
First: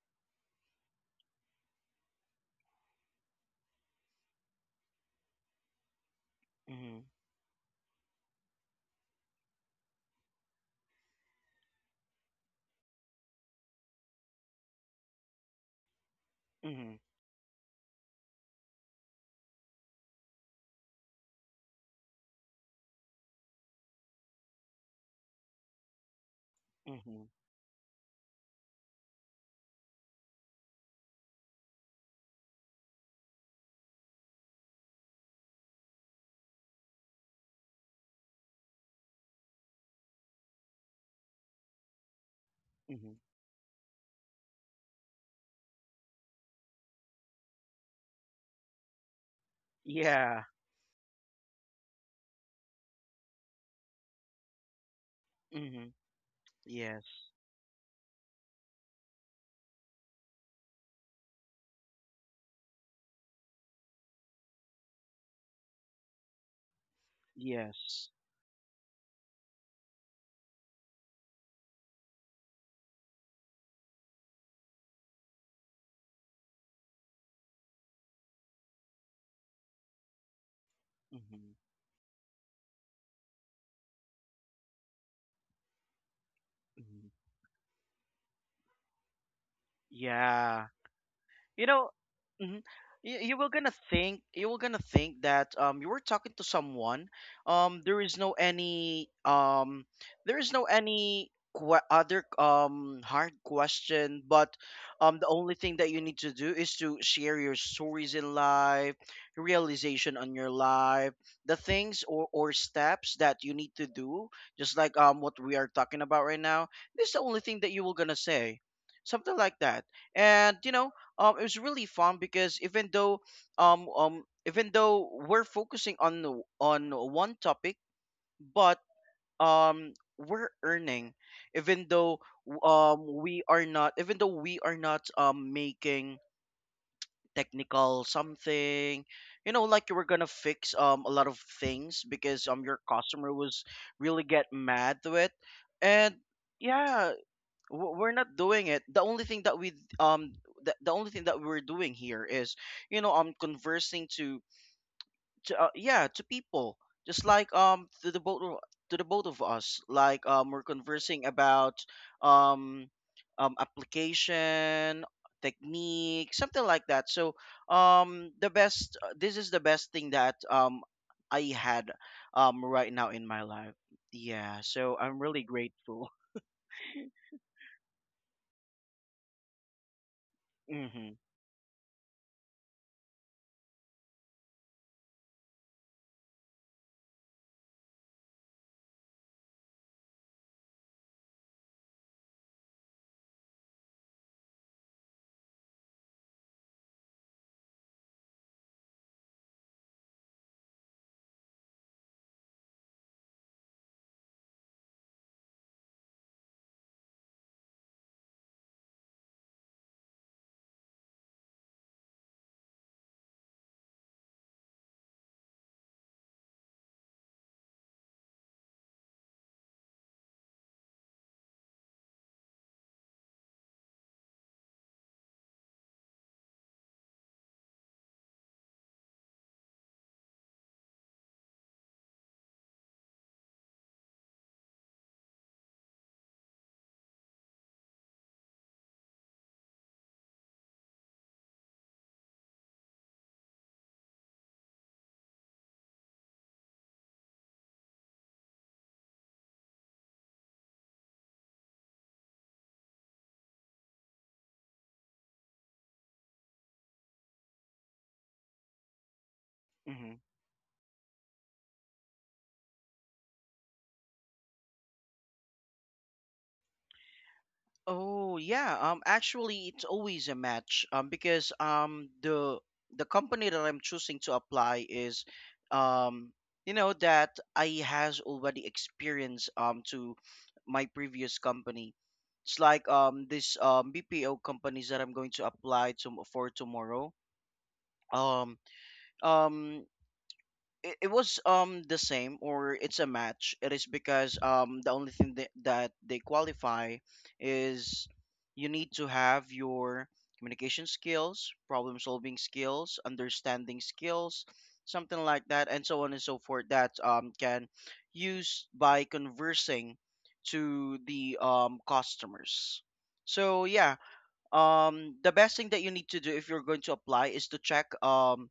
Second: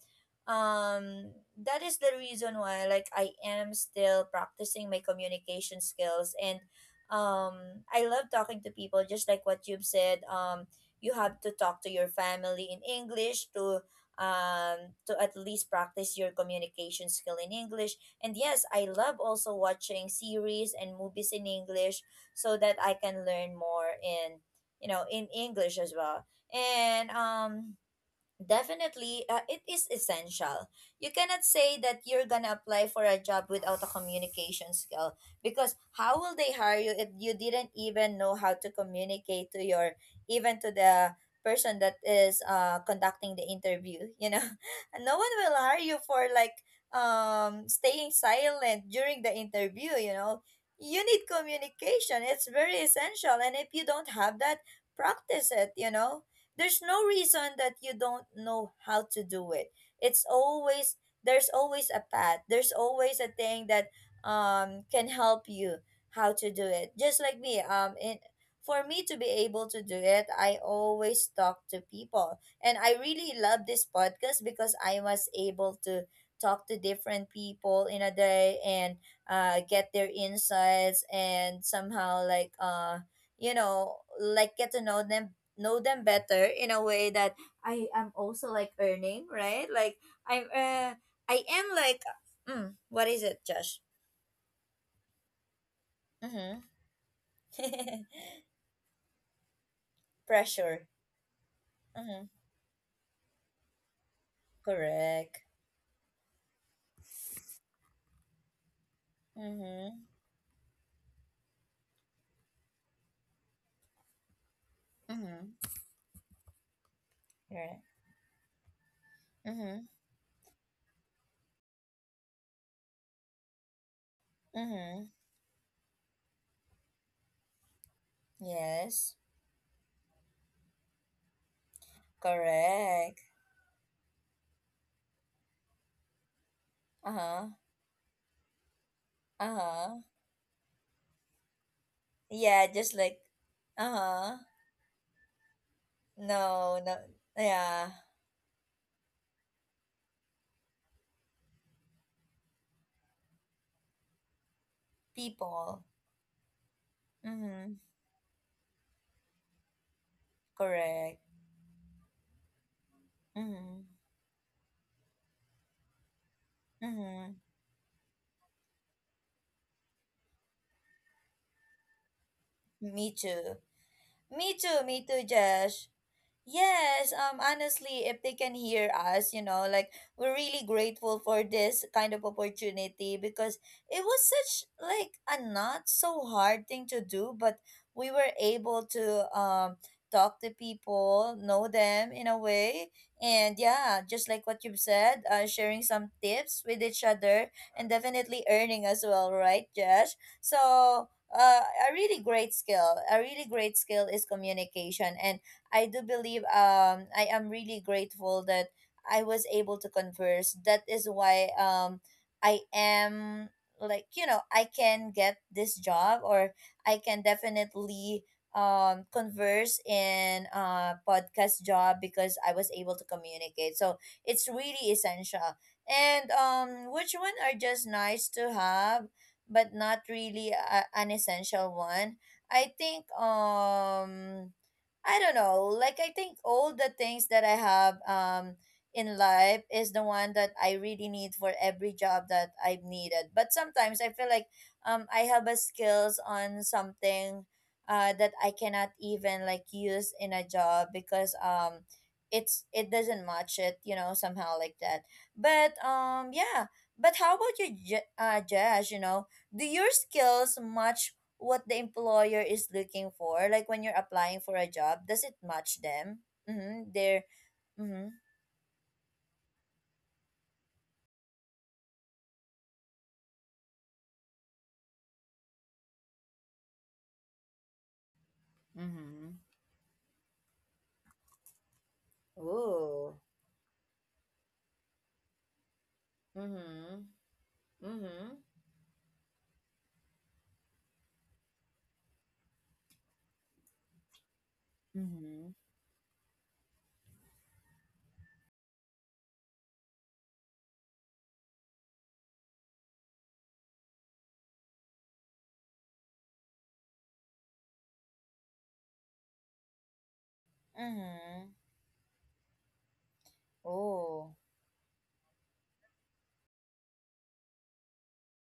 that is the reason why like I am still practicing my communication skills. And Mhm. I love talking to people just like what you've said. You have to talk to your family in English, to at least practice your Mhm. communication skill in English. And yes, I love also watching series and movies in English, so that I can learn more in, you know, in English as well. And Mhm. Definitely, it is essential. You cannot say that you're gonna apply for a job without a communication skill, because how will they hire you if you didn't even know how to communicate to your, even to the person that is Mhm. conducting the interview, you know? And no one will hire you for like staying silent during the interview, you know? Yeah. You need communication. It's very essential, and if you don't have that, practice it, you Mhm. know? There's no Yes. reason that you don't know how to do it. It's always, there's always a path, there's always a thing that can help you how to do it, just like me, Yes. in, for me to be able to do it, I always talk to people. And I really love this podcast because I was able to talk to different people in a day, and get their insights Mhm. and somehow like you know, like get to know them, know them better in a way, Mhm. that I am also like earning, right? Like I'm Yeah. I am You know like mhm, what is you it, were gonna Josh? think you were gonna think that you were talking to Mm-hmm. someone there is no any there is no Pressure. any Mm-hmm. other hard question but the Correct. only thing that you need to do is to share your stories in life your Mm-hmm. realization on your life the things or steps that you need to do just like what we Mm-hmm. are talking about right now this is the only thing that you Correct. were gonna say something like that Mm-hmm. and you know it was really fun because even Mm-hmm. though we're focusing on on one topic, but Yes. um we're earning, even though Correct. we are not even though we are not making Uh-huh. technical something you know like you Uh-huh. were gonna fix a lot of things because Yeah, your just like customer was really uh-huh. get mad to it and No, no, yeah yeah. We're not doing it the only thing that we um the only thing that we're doing here is you know conversing to People. yeah to people just like Mm-hmm. To the both of- to the both of us like we're Correct. conversing about um Mm-hmm. application technique something like that so Mm-hmm. The best this is the best thing that I had right now Me in my too. life Me yeah too, so me I'm too, really Josh. grateful. Yes, honestly, if they can hear us, you know, like we're really Hmm. grateful for this kind of opportunity, because it was such like a not so hard thing to do, but we were able to talk to people, know them in a way, and yeah, just like what you've said, sharing some tips with each other, and definitely earning as well, right, Josh? So, uh, a really great skill is communication. And I do believe I am really grateful that I was able to converse. That is why I am, like, you know, I can get this job, or I can definitely converse in a podcast job because I was able to communicate. So it's really essential. And which one are just nice to have but not really a, an essential one? I think I don't know. Like, I think all the things that I have in life is the one that I really need for every job that I've needed. But sometimes I feel like I have a skills on something that I cannot even like use in a job because it doesn't match it, you know, somehow like that. But yeah. But how about you, Josh? You know, do your Hmm. skills match what the employer is looking for? Like when you're applying for a job, does it match them? Mm-hmm. They're mm-hmm. Oh yeah, actually it's always a match because um the company that I'm choosing to apply is um you know that I has already Mm-hmm. experience to my previous company. It's like Oh. This BPO companies that I'm going to apply to for Mm-hmm. tomorrow. Mm-hmm. Um um it was the same or it's a match it is because the only thing Mm-hmm. that they qualify is you need to have your communication skills problem solving skills understanding skills something like that and so on and so forth that can use by conversing to the Mm-hmm. Customers so yeah Oh. The best thing that you need to do if you're going to apply is to check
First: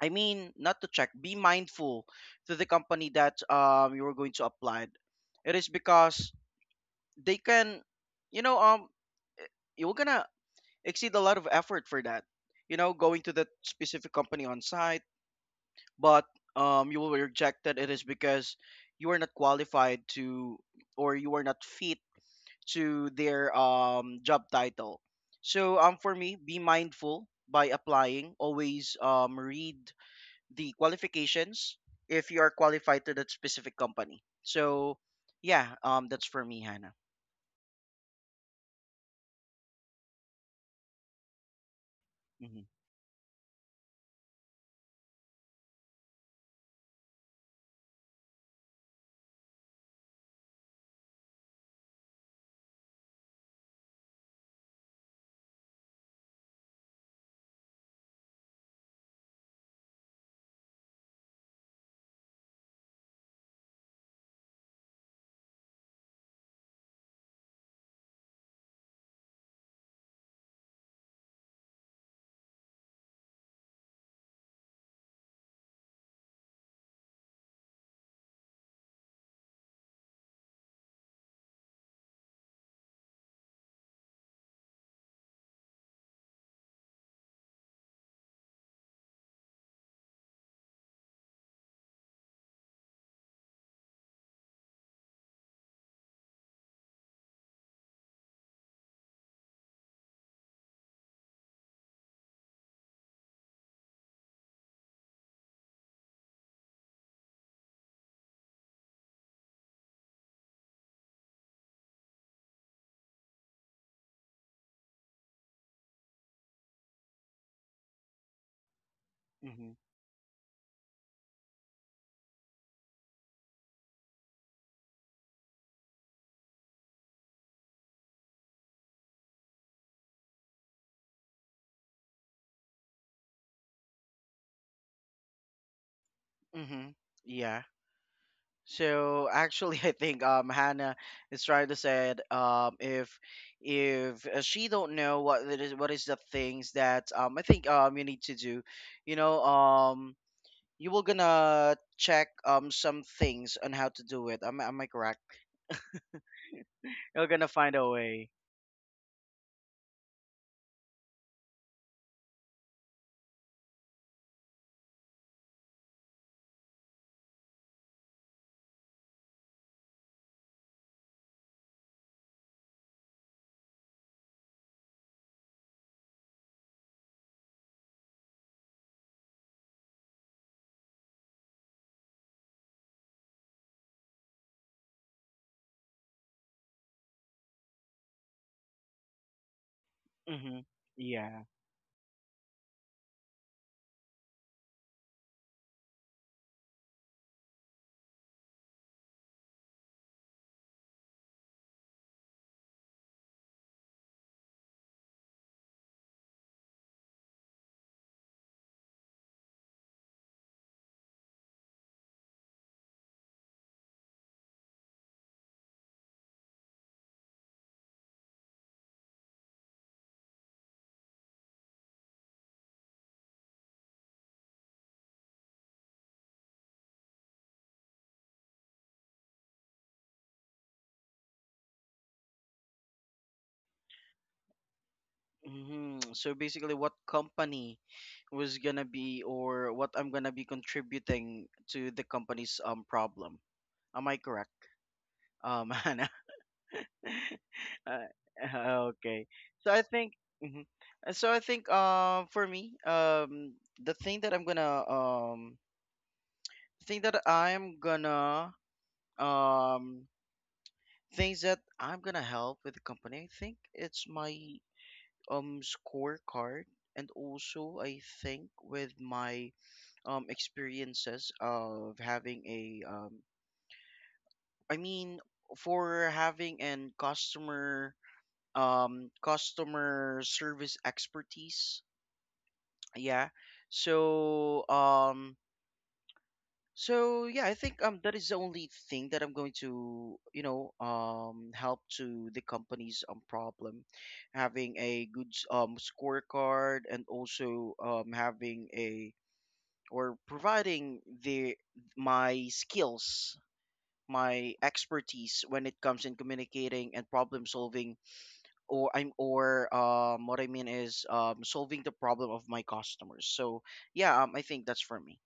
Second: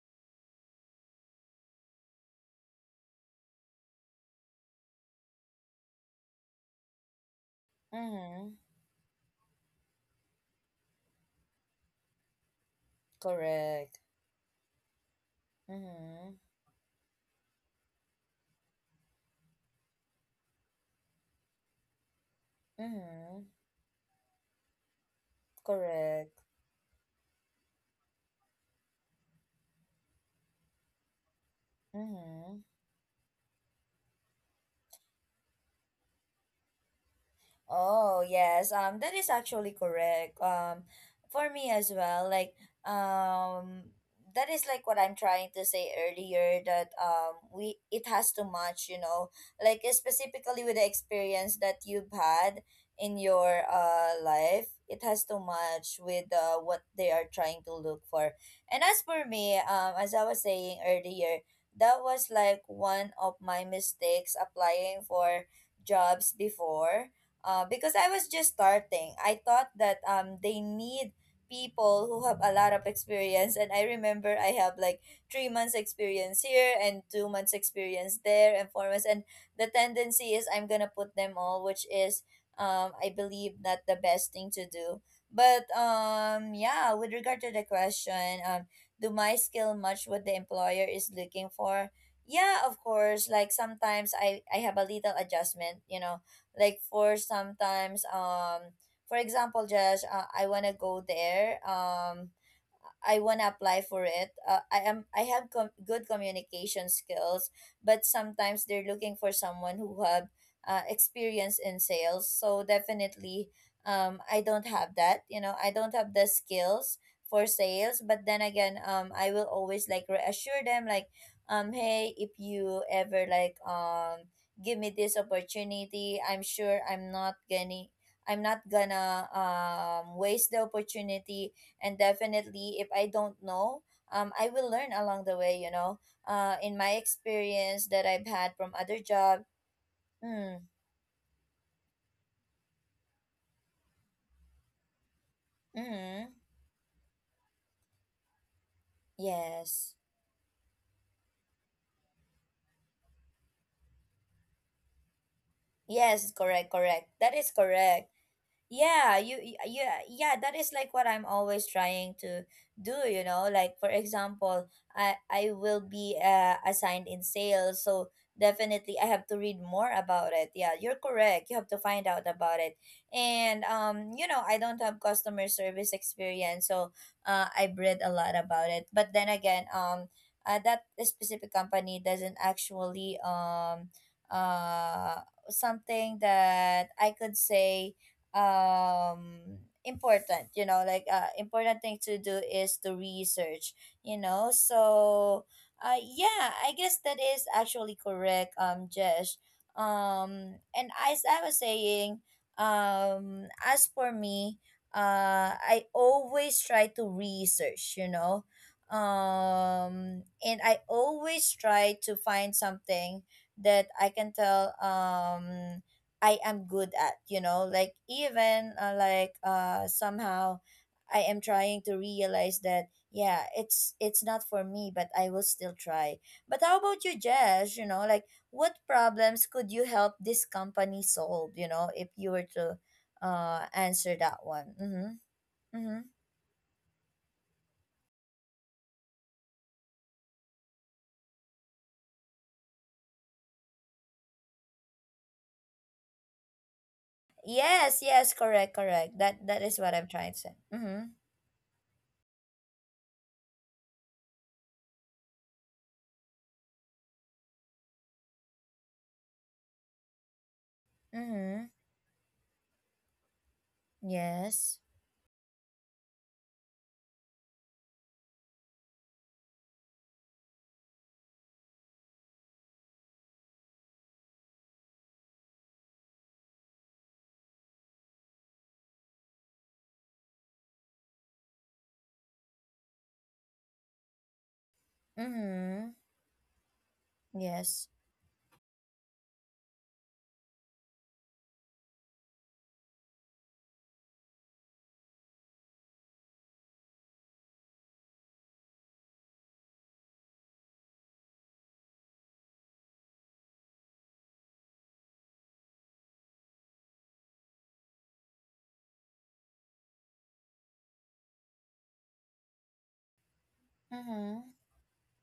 I mean, not to check, be mindful to the company that you are going to apply. It is because they can, you Mm-hmm. know, you're gonna exceed a lot of effort for that. You know, going to that Correct. specific company on site, but Mm-hmm. You will be rejected. It is because you are not qualified to, or you are not fit to Mm-hmm. their job title. So for Correct. me, be mindful by applying. Always read the qualifications if you are Mm-hmm. qualified to that specific company. So, yeah, that's for me, Hannah. Oh, yes. That is actually correct. For me as well, like, Mm-hmm. um, that is like what I'm trying to say earlier, that we, it has to match, you know, like specifically with the experience that you've had in your life, it has to match with, what they are trying to look for. And as for me, as I was saying earlier, that was like one of my mistakes applying for jobs before, because I was just starting. I thought that they need people who have a lot of experience, and I remember I have like 3 months experience here and 2 months experience there and 4 months, and the tendency is I'm gonna put them all, which is I believe not the best thing to do. But yeah, with regard to the question, do my skill match what the employer is looking for? Yeah, of course. Like sometimes I have a little adjustment, you know, like for sometimes for example, Josh, I want to go there, I want to apply for it. I have good communication skills, but sometimes they're looking for someone who have experience in sales. So definitely I don't have that. You know, I don't have the skills for sales, but then again, I will Mm-hmm. always like reassure them, like hey, if you ever like give me this opportunity, I'm sure I'm not gonna waste the opportunity. And definitely if I don't know, I will learn along the way, you know, in Hmm. my Yeah. experience that I've had from other So job. actually, I think mm, Hannah is trying to say if she don't know what it is what is the mm, things that I think you need to do, you know yes, you will gonna check some things on how to do it. Am I correct? yes, correct, correct, You're that gonna is find a correct. way. Yeah, yeah, that is like what I'm always trying to do, you know, like for example, I will be assigned in sales, so definitely I have to read more about it. Yeah, you're correct, you have to find out about it. And you know, I don't have customer service experience, so I've read a lot about it, but then again, that specific company doesn't actually uh something that I could say, um important, Mm-hmm. you know, like, Yeah. important thing to do is to research, you know. So yeah, I guess that is actually correct, Jesh. And as I was saying, as for me, I always try to research, you know, and I always try to find something that I can tell I am good at, you know, like even, like somehow I am trying to realize that yeah, it's not for me, but I will still try. But how about you, Jess? You know, like what problems could you help this company solve, you know, if you were to answer that one? Mhm. Mhm. Mm-hmm. So basically, what company was gonna be, or what I'm gonna be contributing to the company's problem? Am I correct, Hannah? Yes, yes, correct, correct. okay. That that So is I what I'm think, trying to say. mhm. Mhm. So I think, for me, the thing that I'm gonna, thing that I'm gonna, um, things that Mhm. I'm gonna help with the company. I think it's my Yes. Scorecard and also I think with my experiences of having a I mean for having an customer customer service expertise yeah so Mhm. so yeah, I think Yes. That is the only thing that I'm going to, you know, help to the company's problem, having a good scorecard and also having a or providing the my skills, my expertise when it comes in communicating and problem solving or I'm or what I mean is solving the problem of my customers. So yeah, I Mhm. think that's for me.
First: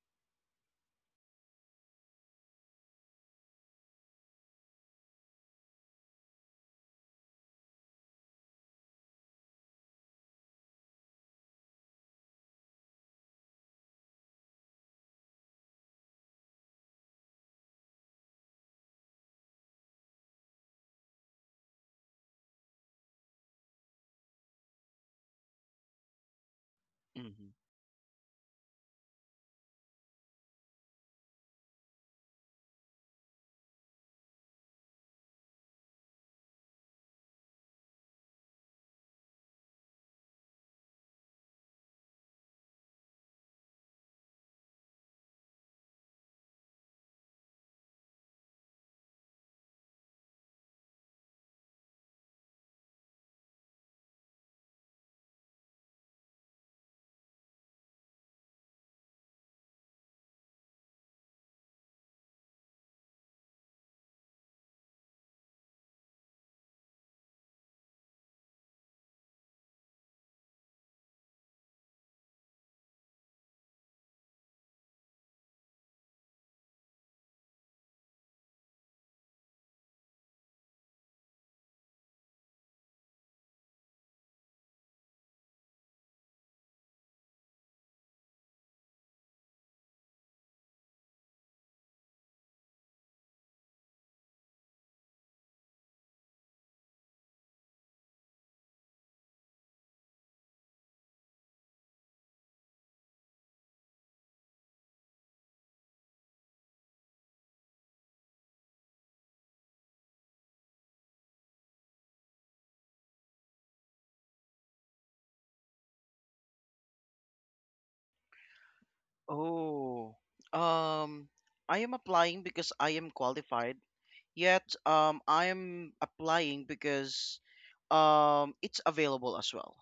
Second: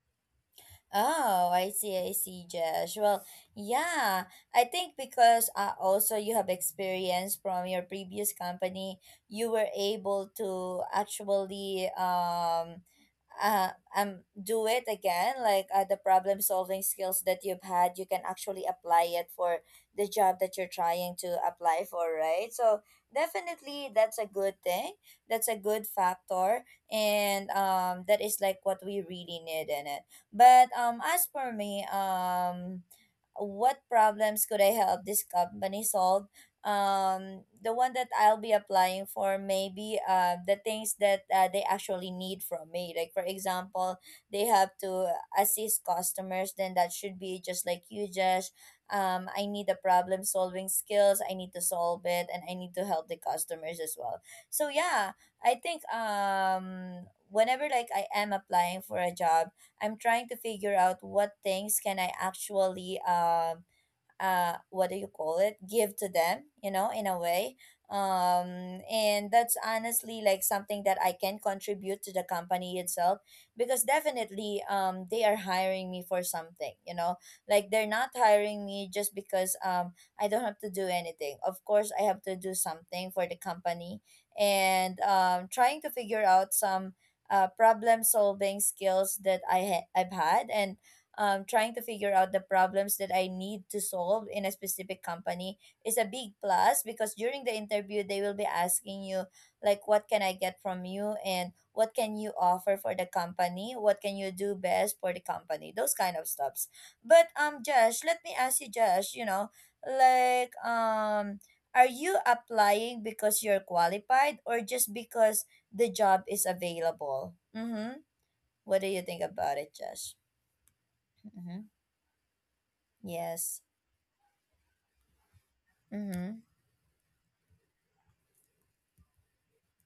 Oh, I see, Josh. Well, yeah, I think because also you have experience from your previous company, you were able to actually uh, do it again. Like, the problem solving skills that you've had, you can actually apply it for the job that you're trying to apply for, right? So definitely, that's a good thing. That's a good factor, and Hmm. That is like what we really need in it. But as for me, what problems could I help this company solve? The one that I'll be applying for maybe the things that, they actually need from me. Like for example, they have to assist customers. Then that should be just like you, Josh. I need the problem solving skills. I need to solve it, and I need to help the customers as well. So yeah, I think whenever like I am applying for a job, I'm trying to figure out what things can I actually what do you call it, give to them, you know, in a way, and that's honestly like something that I can contribute to the company itself, because definitely they are hiring me for something, you know. Like they're not hiring me just because I don't have to do anything. Of course I have to do something for the company, and trying to figure out some problem solving skills that I've had, and trying to figure out the problems that I need to solve in a specific company is a big plus, because during the interview, they will be asking you, like, what can I get from you and what can you offer for the company? What can you do best for the company? Those kind of stuffs. But, Josh, let me ask you, Josh, you know, like, are you applying because you're qualified or just because the job is available? Mm-hmm. What do you think about it, Josh? Oh, um, Mm-hmm. I am applying because I am Yes. qualified. Yet, I am Mhm. applying because it's available as well.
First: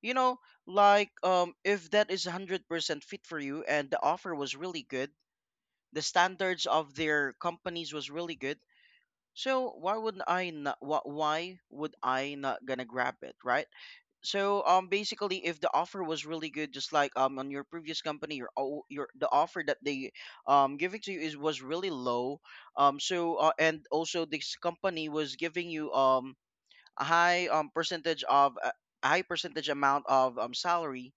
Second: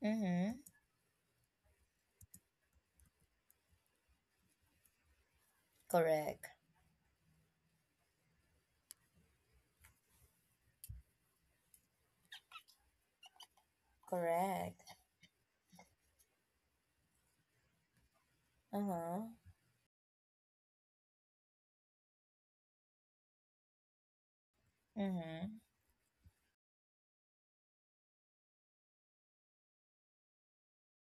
You know, Mhm. like if that is 100% fit for you and the offer was really good, the Correct. standards of their companies was really good. So why would I not? Why would I not gonna grab it, right? So Correct. basically, if the offer was really good, just like on your previous company, your Uh, o- your the mhm. offer that they giving to you is was really low. And also, this company was Mhm. giving you a high percentage of, a high percentage amount of salary,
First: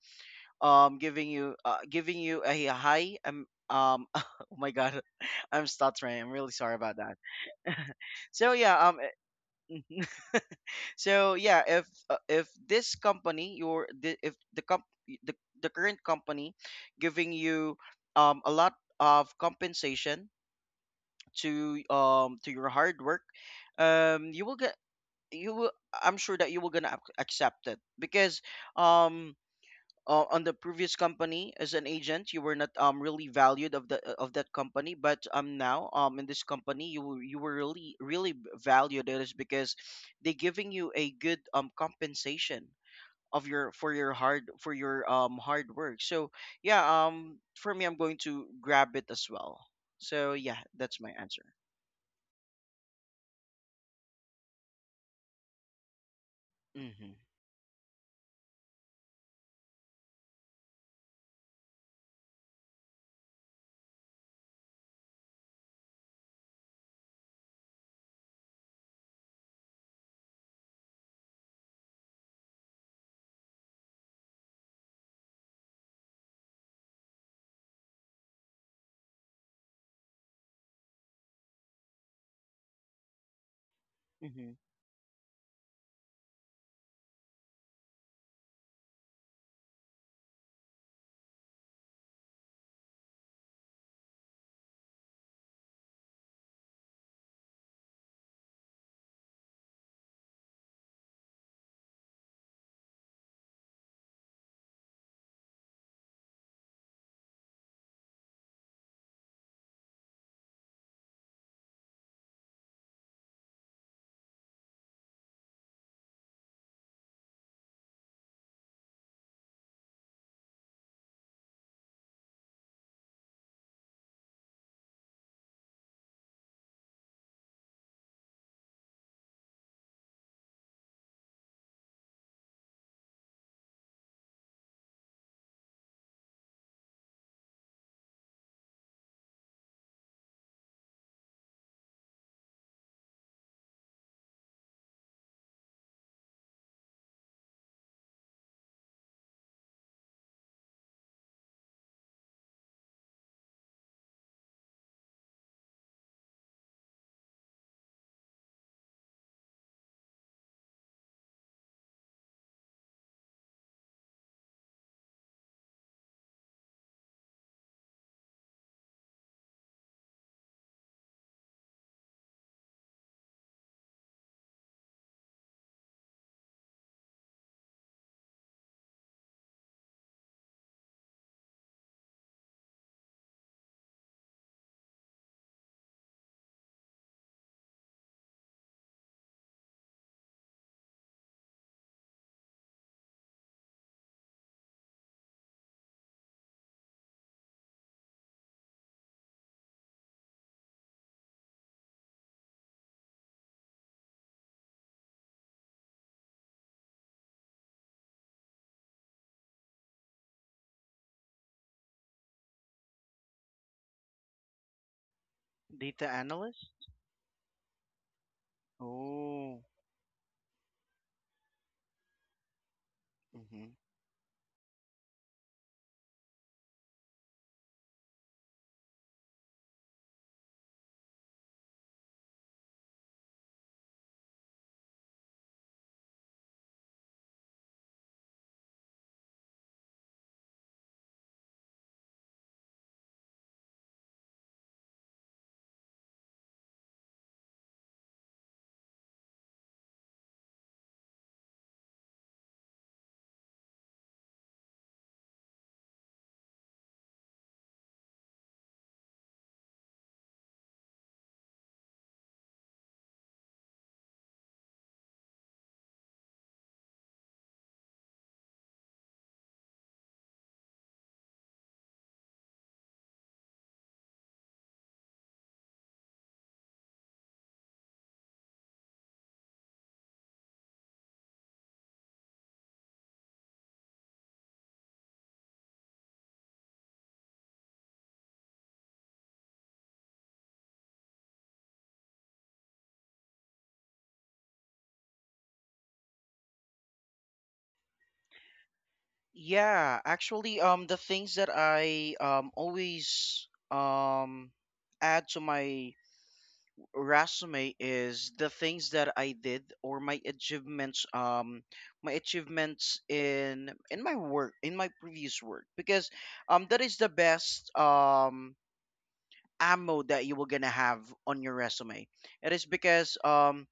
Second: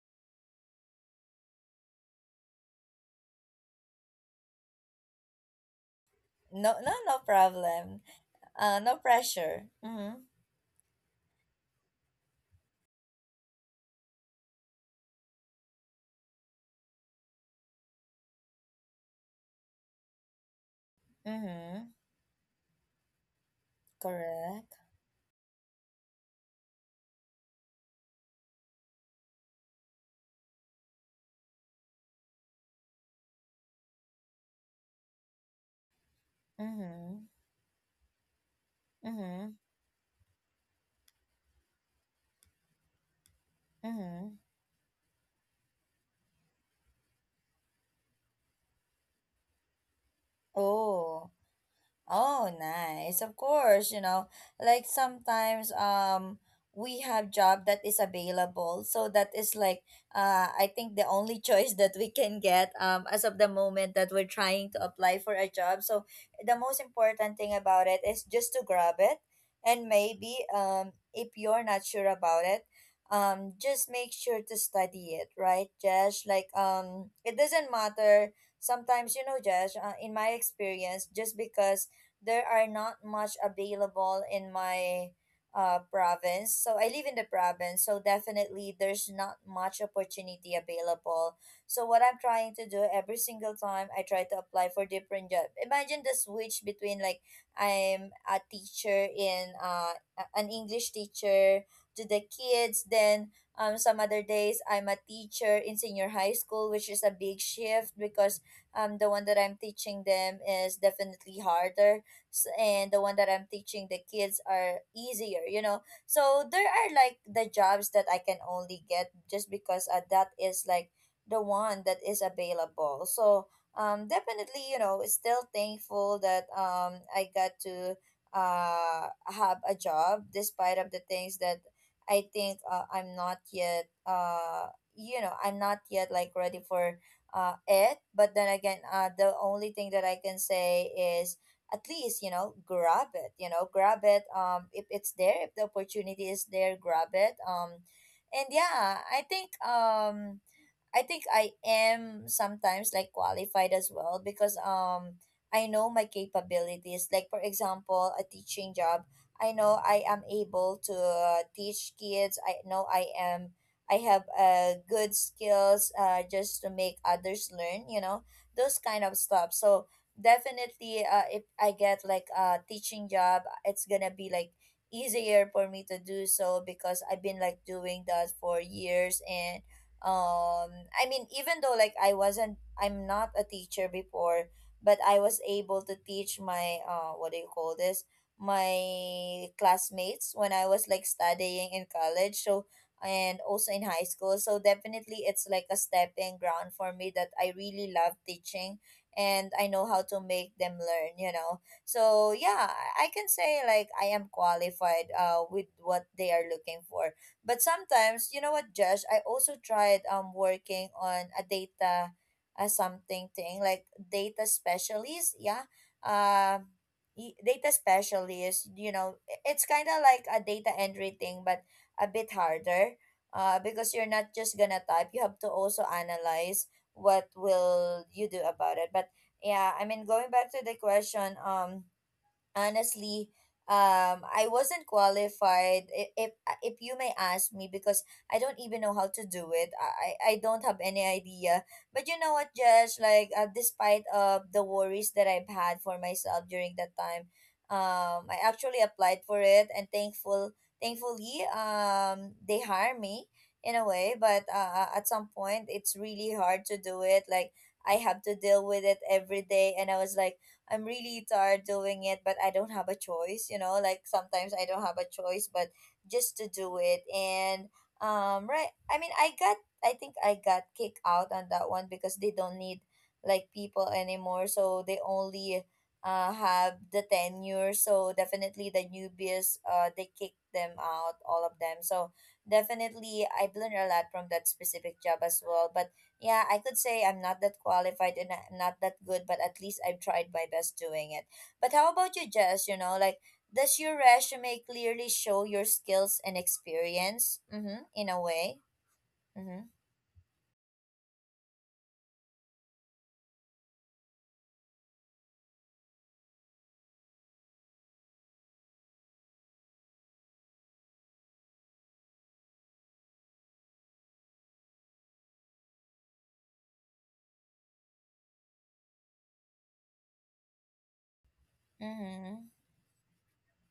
giving you a high oh my god I'm stuttering. I'm really sorry No, no, about that. no problem. So yeah. No pressure. Mhm. So yeah, if this company your the, if the comp the current company giving you a lot of compensation to Mhm. um to your hard work. You will get Correct. you will I'm sure that you will gonna accept it, because um on the previous company as an agent, you were not really valued of that company. But now in this company, you were- Mhm. you were really really valued. It is Mhm. because they giving you a good compensation of your for your Mhm. Hard work. So yeah, for me, I'm going to grab it as well. So yeah, that's my Oh. answer. Oh, nice. Of course, you know, like sometimes we Mm-hmm. have job that is available. So that is like I think the only choice that we can get as of the moment that we're trying to apply for a job. So the most important thing about it is just to grab it, and maybe if you're not sure about it, just make sure to study it, right, Josh? Like it doesn't matter sometimes, you know, Josh, in my experience, just because there are not much available Mm-hmm. in my province. So I live in the province, so definitely there's not much opportunity available. So what I'm trying to do every single time, I try to apply for different job. Imagine the switch between like I'm a teacher in an English teacher to the kids, then some other days I'm a teacher in senior high school, which is a big shift because the one that I'm teaching them is definitely harder, and the one that I'm teaching the kids are easier, you know. So there are like the jobs that I can only get just because that is like the one that is available. So definitely, you know, still thankful that I got to have a job, despite of the things that I think I'm not yet you know, I'm not yet like ready for it. But then again, uh, the only thing that I can say is at least, you know, grab it, you know, grab it, if it's there, if the opportunity is there, grab it. And yeah, I think I think I am sometimes like qualified as well, because I know my capabilities. Like for example, a teaching job, I know I am able to teach kids. I know I have uh, good skills uh, just to make others learn, you know, those kind of stuff. So definitely uh, if I get like a teaching job, it's going to be like easier for me to do so because I've been like doing that for years. And um I mean, even though like I'm not a teacher before, but I was able to teach my uh, what do you call this, my classmates when I was like studying in college, so, and also in high school. So definitely it's like a stepping ground for me that I really love teaching, and I know how to make them learn, you know. So yeah, I can say like I am qualified uh, with what they are looking for. But sometimes, you know what, Josh, I also tried working on a data something, thing like data specialist, yeah. Data Um analyst? Data specialist, you know, Oh. it's kind of like a data entry thing, but a bit harder. Because you're not just gonna type, you have to also analyze what will you do about it. But yeah, I mean, going back to the question, honestly I wasn't qualified. If you may ask me, because I don't even know how to do it. I don't have any idea. But you know what, Josh, like despite of the worries that I've had for myself during that time, I actually applied for it, and thankfully they hire me in a way. But at some point it's really hard to do it, like I have to deal with it every day, and I was like I'm really tired doing it, but I don't have a choice, you know, like sometimes I don't have a choice, but just to do it. And, right, I mean, I think I got kicked out on that one because they don't need like people anymore. So they only, have the tenure. So definitely the newbies, they kicked them out, all of them. So definitely I've learned a lot from that specific job as well. But yeah, I could say I'm not that qualified and not that good, but at least I've tried my best doing it. But how about you, Jess? You know, like does your resume clearly show your skills and experience? Mm-hmm, in a way. Mm-hmm, Yeah, actually, the things that I always add to my resume is the things that I did or my achievements in my work, in my previous work, because that is the best ammo that you were gonna have on your resume. mm-hmm, It is because,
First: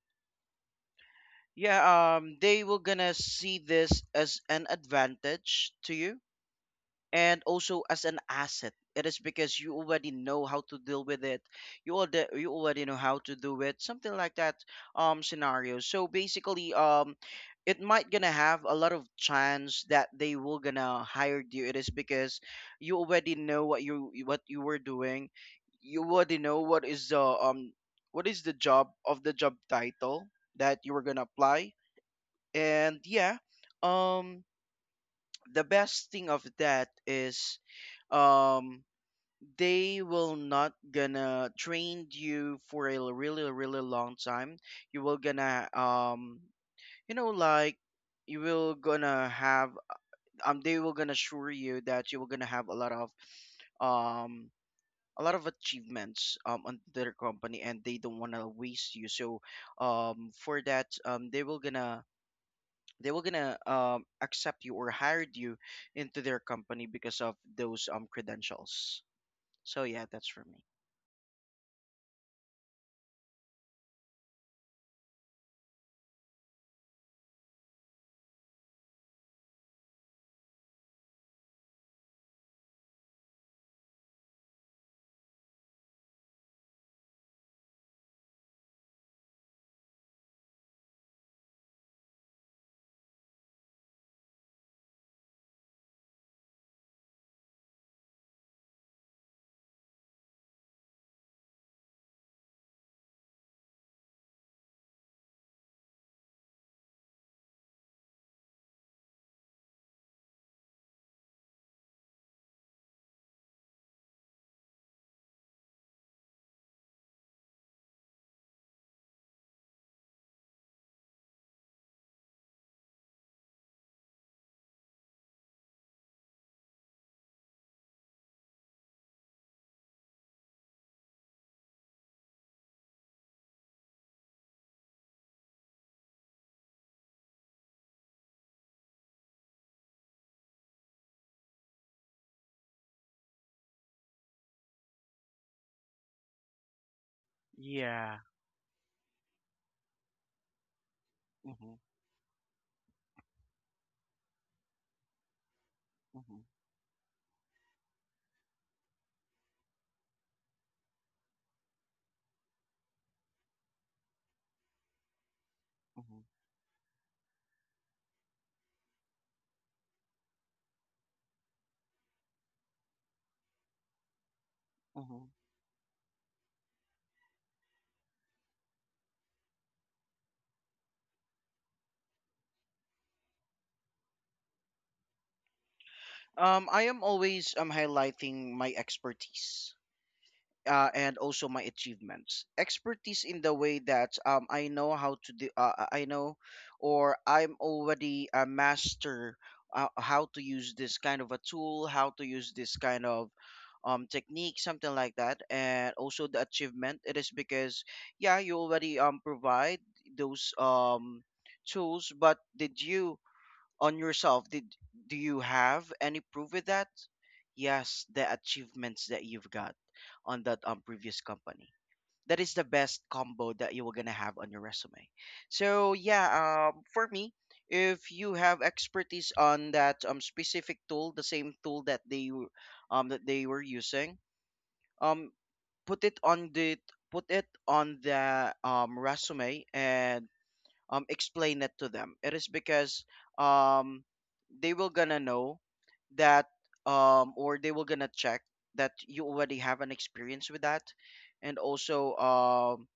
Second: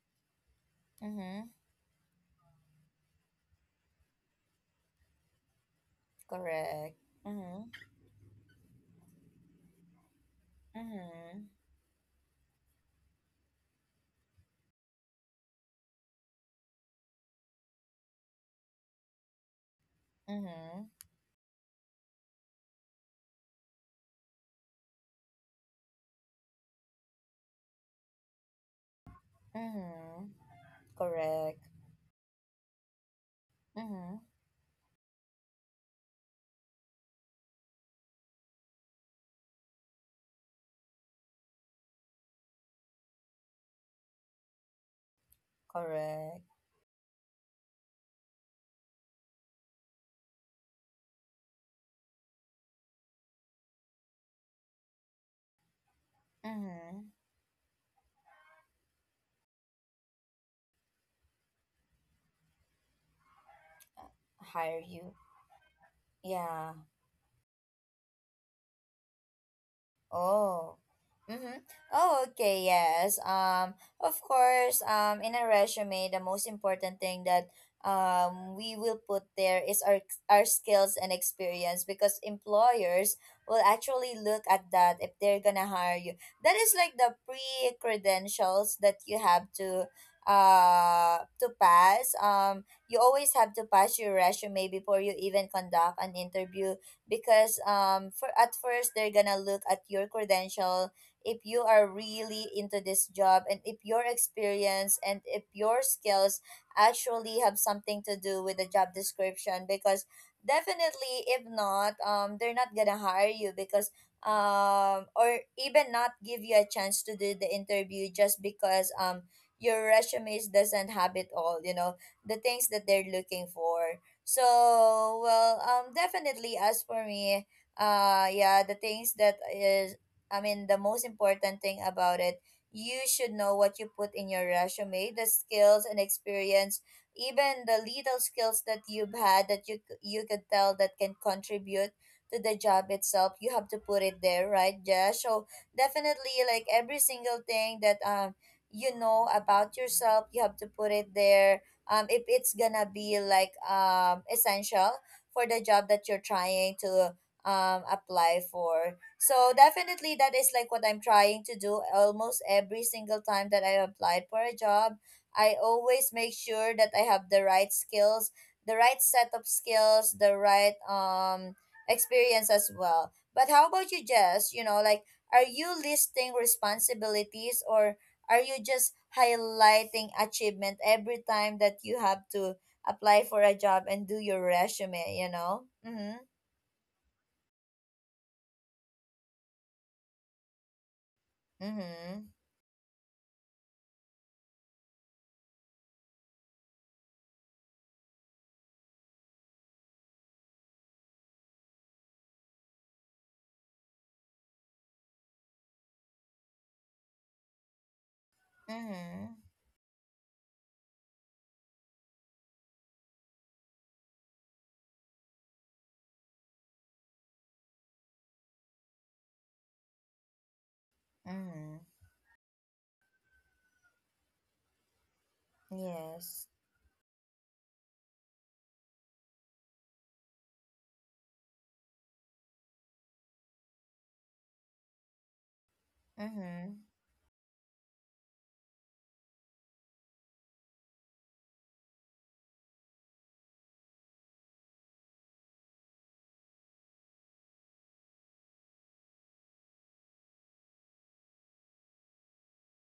mm-hmm, yeah, they were gonna see this as an advantage to you correct. and Mm-hmm, also as an asset. It is because you already know how to deal with it. mm-hmm, You already know how to do it, something like that scenario. So basically, it might gonna have a lot of chance that they will mm-hmm, gonna hire you. It is because you already know what you were doing. You already know what is the job of the job mm-hmm, title that you were gonna correct. apply. And yeah, Mm-hmm, um the best thing of that is, um they will not gonna train you for a really really long time. you will gonna um correct. you know like you will gonna have, they will gonna assure you that you will gonna have a lot of, um a lot of achievements on their Mm-hmm, company, and they don't want to waste you. So for that, they were gonna accept you or hire hired you. you into their company Yeah. because of those credentials. So yeah, that's for me. Oh. Mm-hmm. Oh, okay, yes. Of course, in a resume, the most important thing that we will put there is our skills and experience, because employers will actually look at that if they're gonna hire you. That is like the pre credentials that you have uh to pass. You always have to pass your resume before you even conduct an interview, because for at first they're gonna look at your credential, if you are really into this job, and if your experience and if your skills actually have something to do with the job description. Because definitely if not, they're not gonna hire you, because or even not give you a chance to do the interview, just because your resumes doesn't have it all, you know, the things that they're looking for. So well, definitely as for me, yeah, the things that is, I mean, the most important thing about it, you should know what you put in your resume, the skills and experience, even the little skills that you've had that you could tell that can contribute to the job itself. You have to put it there, right, Josh? So definitely, like every single thing that Yeah. You know about yourself, you have to put it there Mm-hmm, if it's gonna be like essential for the job that you're mm-hmm, trying to apply for. So definitely that is like what I'm trying to do almost every single time that I applied for a job. I always mm-hmm, make sure that I have the right skills, the right set of skills, the right experience as well. But how about you, Jess? You know, like mm-hmm. are you listing responsibilities, or are you just highlighting achievement every time that you have to apply for a job and do your resume, you know? Mhm. I am always highlighting my expertise. And also my Mhm. achievements, expertise in the way that, I know how to do, I know, or I'm already a master, how to use this kind of a tool, how to use this kind of technique, something like that. And also the achievement, it is because, yeah, you already Mhm. provide those tools. But did you, on yourself, did do you have any proof with that? Yes, the achievements that you've got on that previous company, Mhm. that is the best combo that you were gonna have on your resume. So yeah, Yes. For me, if you have expertise on that specific tool, the same tool that that they were using, um put it on the Mhm. put it on the resume, and explain it to them. It is because, um they will gonna know that, or they will gonna check that you already have an experience with that. And also,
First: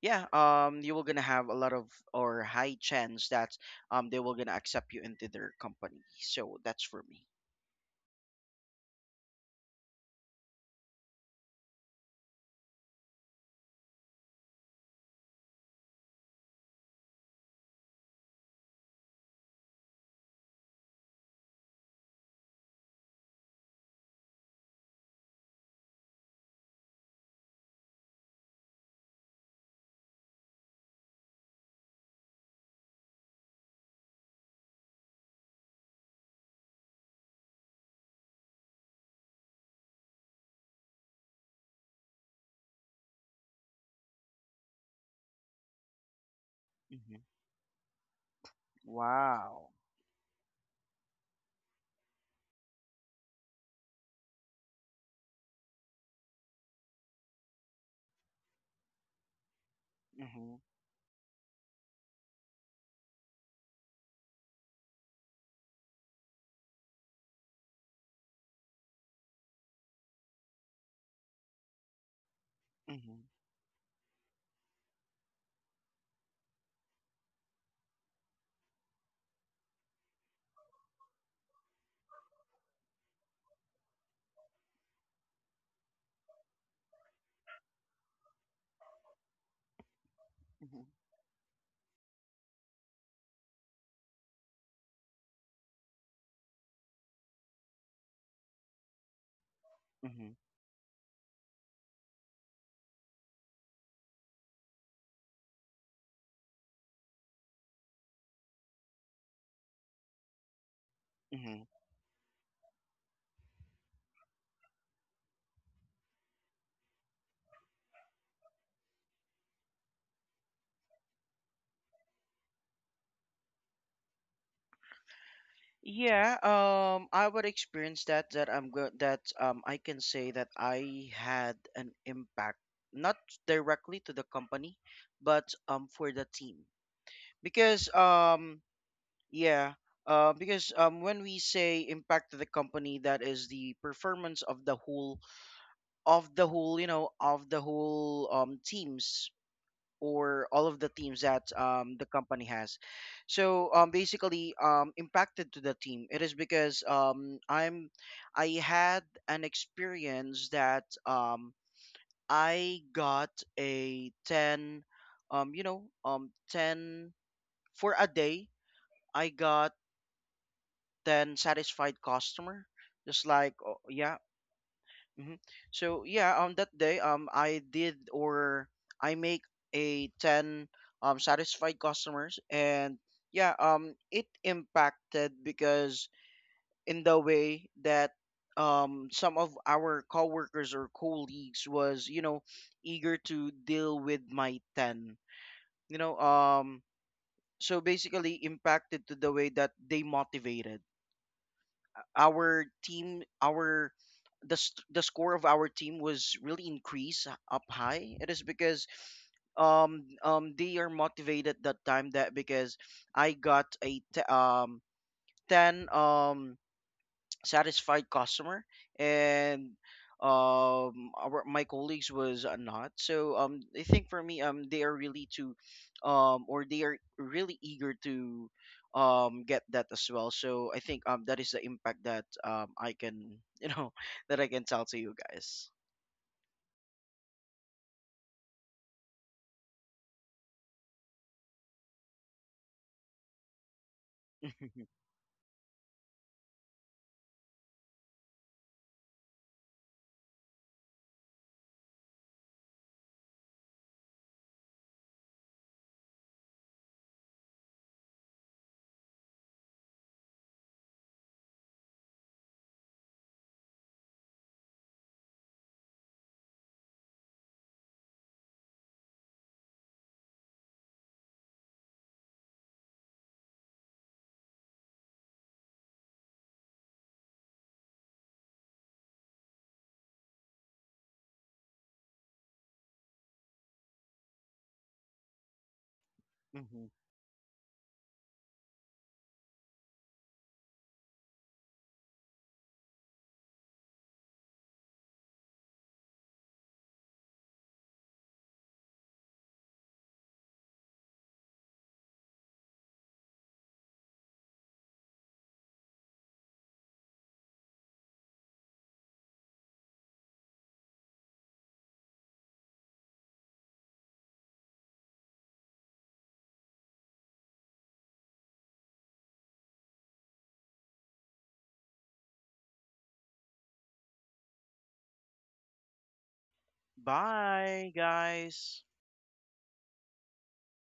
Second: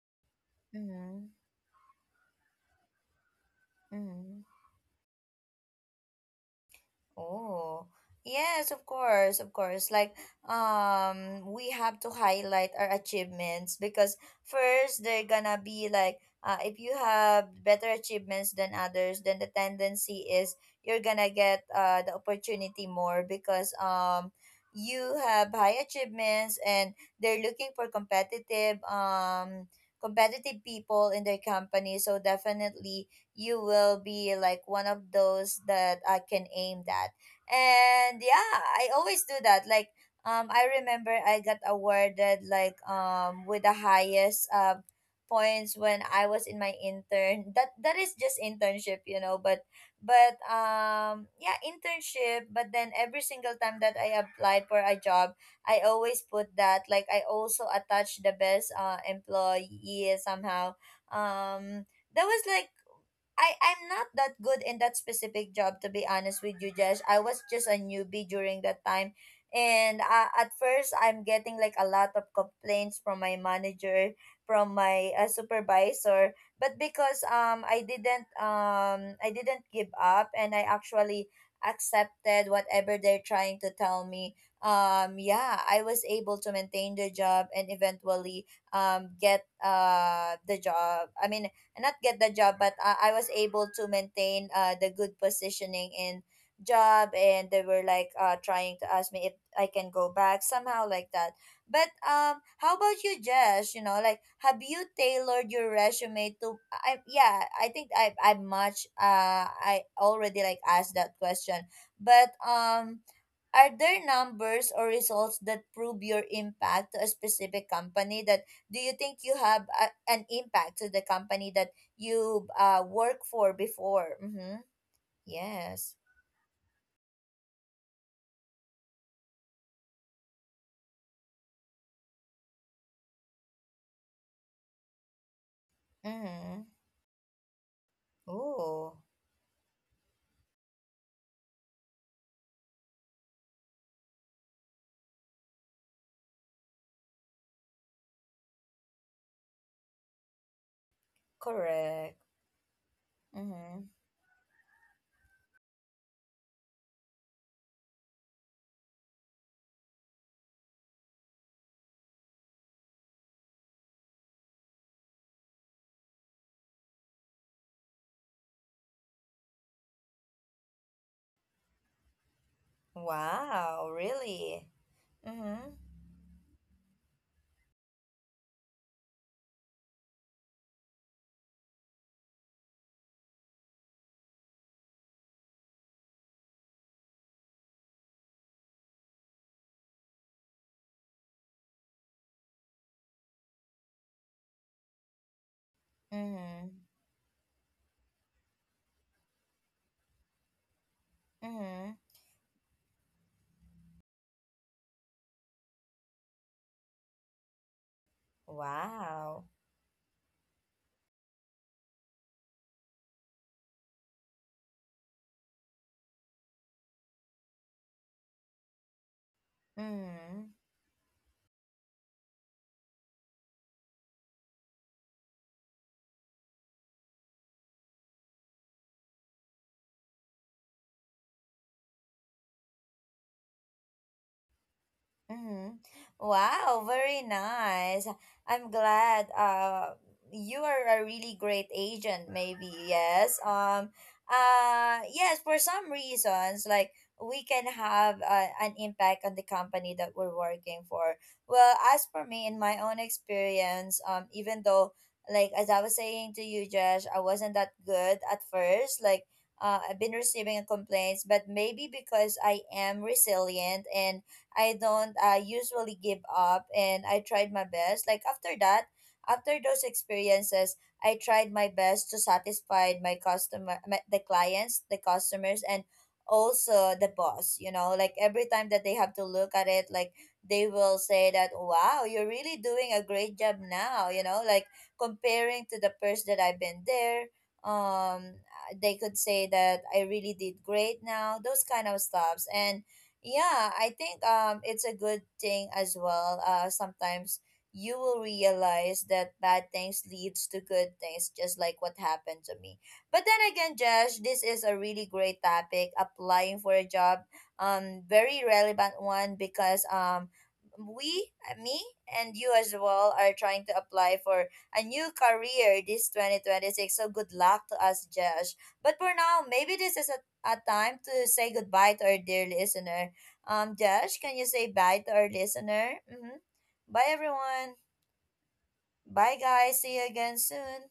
yeah, you will gonna Mhm. have a lot of, or high chance that, they will Mhm. gonna accept you into their company. So that's for me. Oh, yes, of course, of course. Like, we have to highlight our achievements, because first they're gonna be like, if you have better achievements than others, then the tendency is you're gonna get uh, the opportunity more, because you have high achievements, and they're looking for competitive competitive people in their company. So definitely you will be like one of those that I can aim at. And yeah, I always do that. Like I remember I got awarded like with the highest points when I was in my Hmm. intern. That is just internship, you know, but Wow. but yeah, internship. But then every single time that I applied for a job, I always put that, like I also attach the best uh, employee Hmm. somehow. Um, that was like I'm not that good in that specific job, to be honest with you, Jess. I was just a newbie during that time, and at first I'm getting like a lot of complaints from Hmm. my manager, from my supervisor. But because um, I didn't give up, and I actually accepted whatever they're trying to tell me. Um, yeah, I was able to maintain the job, and eventually get uh, the job. I mean, and not get the job, but I was able to maintain the good positioning in job, and they were like trying to ask me if I can go Hmm. back somehow like that. But how about you, Jess? You know, like have you tailored your resume to I yeah I think I much uh, I already like asked that question. Hmm. But are there numbers or results that prove your impact to a specific company? That do you think you have an impact to the company that you work for before? Mm-hmm. Yes. Yeah, I would experience that I'm good, that I can say that I had an impact, not directly to the company, but for the team. Mm-hmm. Because, Oh, yeah, because when we say impact to the company, that is the performance of the whole teams, or all of the teams that, the correct. company has. So, Mm-hmm. Basically, impacted to the team. It is because, I had an experience that, I got a 10, 10 for a day. I got 10 satisfied customer. Just like, oh, Wow, yeah. really? Hmm. Mm-hmm. So yeah, on that day, I did, or I make a 10 satisfied customers, and yeah, it impacted because, in the way that some of our coworkers or colleagues was, eager to deal with my 10, you know, Mm-hmm. um, so basically impacted to the way that they motivated Mm-hmm. our team. Our The score of our team was really increased, up high. It is because Wow. They are motivated that time, that because I got a 10 satisfied customer, and Mm-hmm. Our my colleagues was, not so, I think, for me, they are really to, or they are really eager to, get that as well. So I think, that is the impact that, I can you know that I can tell to you guys Mm-hmm. Wow, very nice. I'm glad uh, you are a really great agent maybe. Yes. Yes, for some reasons like we can have an impact on the company that we're working for. Well, as for me in my own experience, even though like as I was saying to you, Josh, I wasn't that good at first. Like I've been receiving complaints, but maybe because I am resilient and I don't usually give up, and I tried my best. Like after that, after those experiences, I tried my best to satisfy my customer, my, the clients, the customers, and also the boss. You know, like every time that they have to look at it, like they will say that, wow, you're really doing a great job now. You know, like comparing to the first that I've been Mhm. there, um they could say that I really did great now, those kind of stuffs. And yeah, I think it's a good thing as well. Uh, sometimes you will realize that bad things leads to good things, just like what happened to me. But then again, Josh, this is a really great topic, applying for a job. Um, very relevant one because we me and you as well are trying to apply for a new career this 2026, so good luck to us, Josh. But for now, maybe this is a time to say goodbye to our dear listener. Um, Josh, can you say bye to our listener? Mm-hmm. Bye, everyone. Bye, guys. Bye, guys. See you again soon.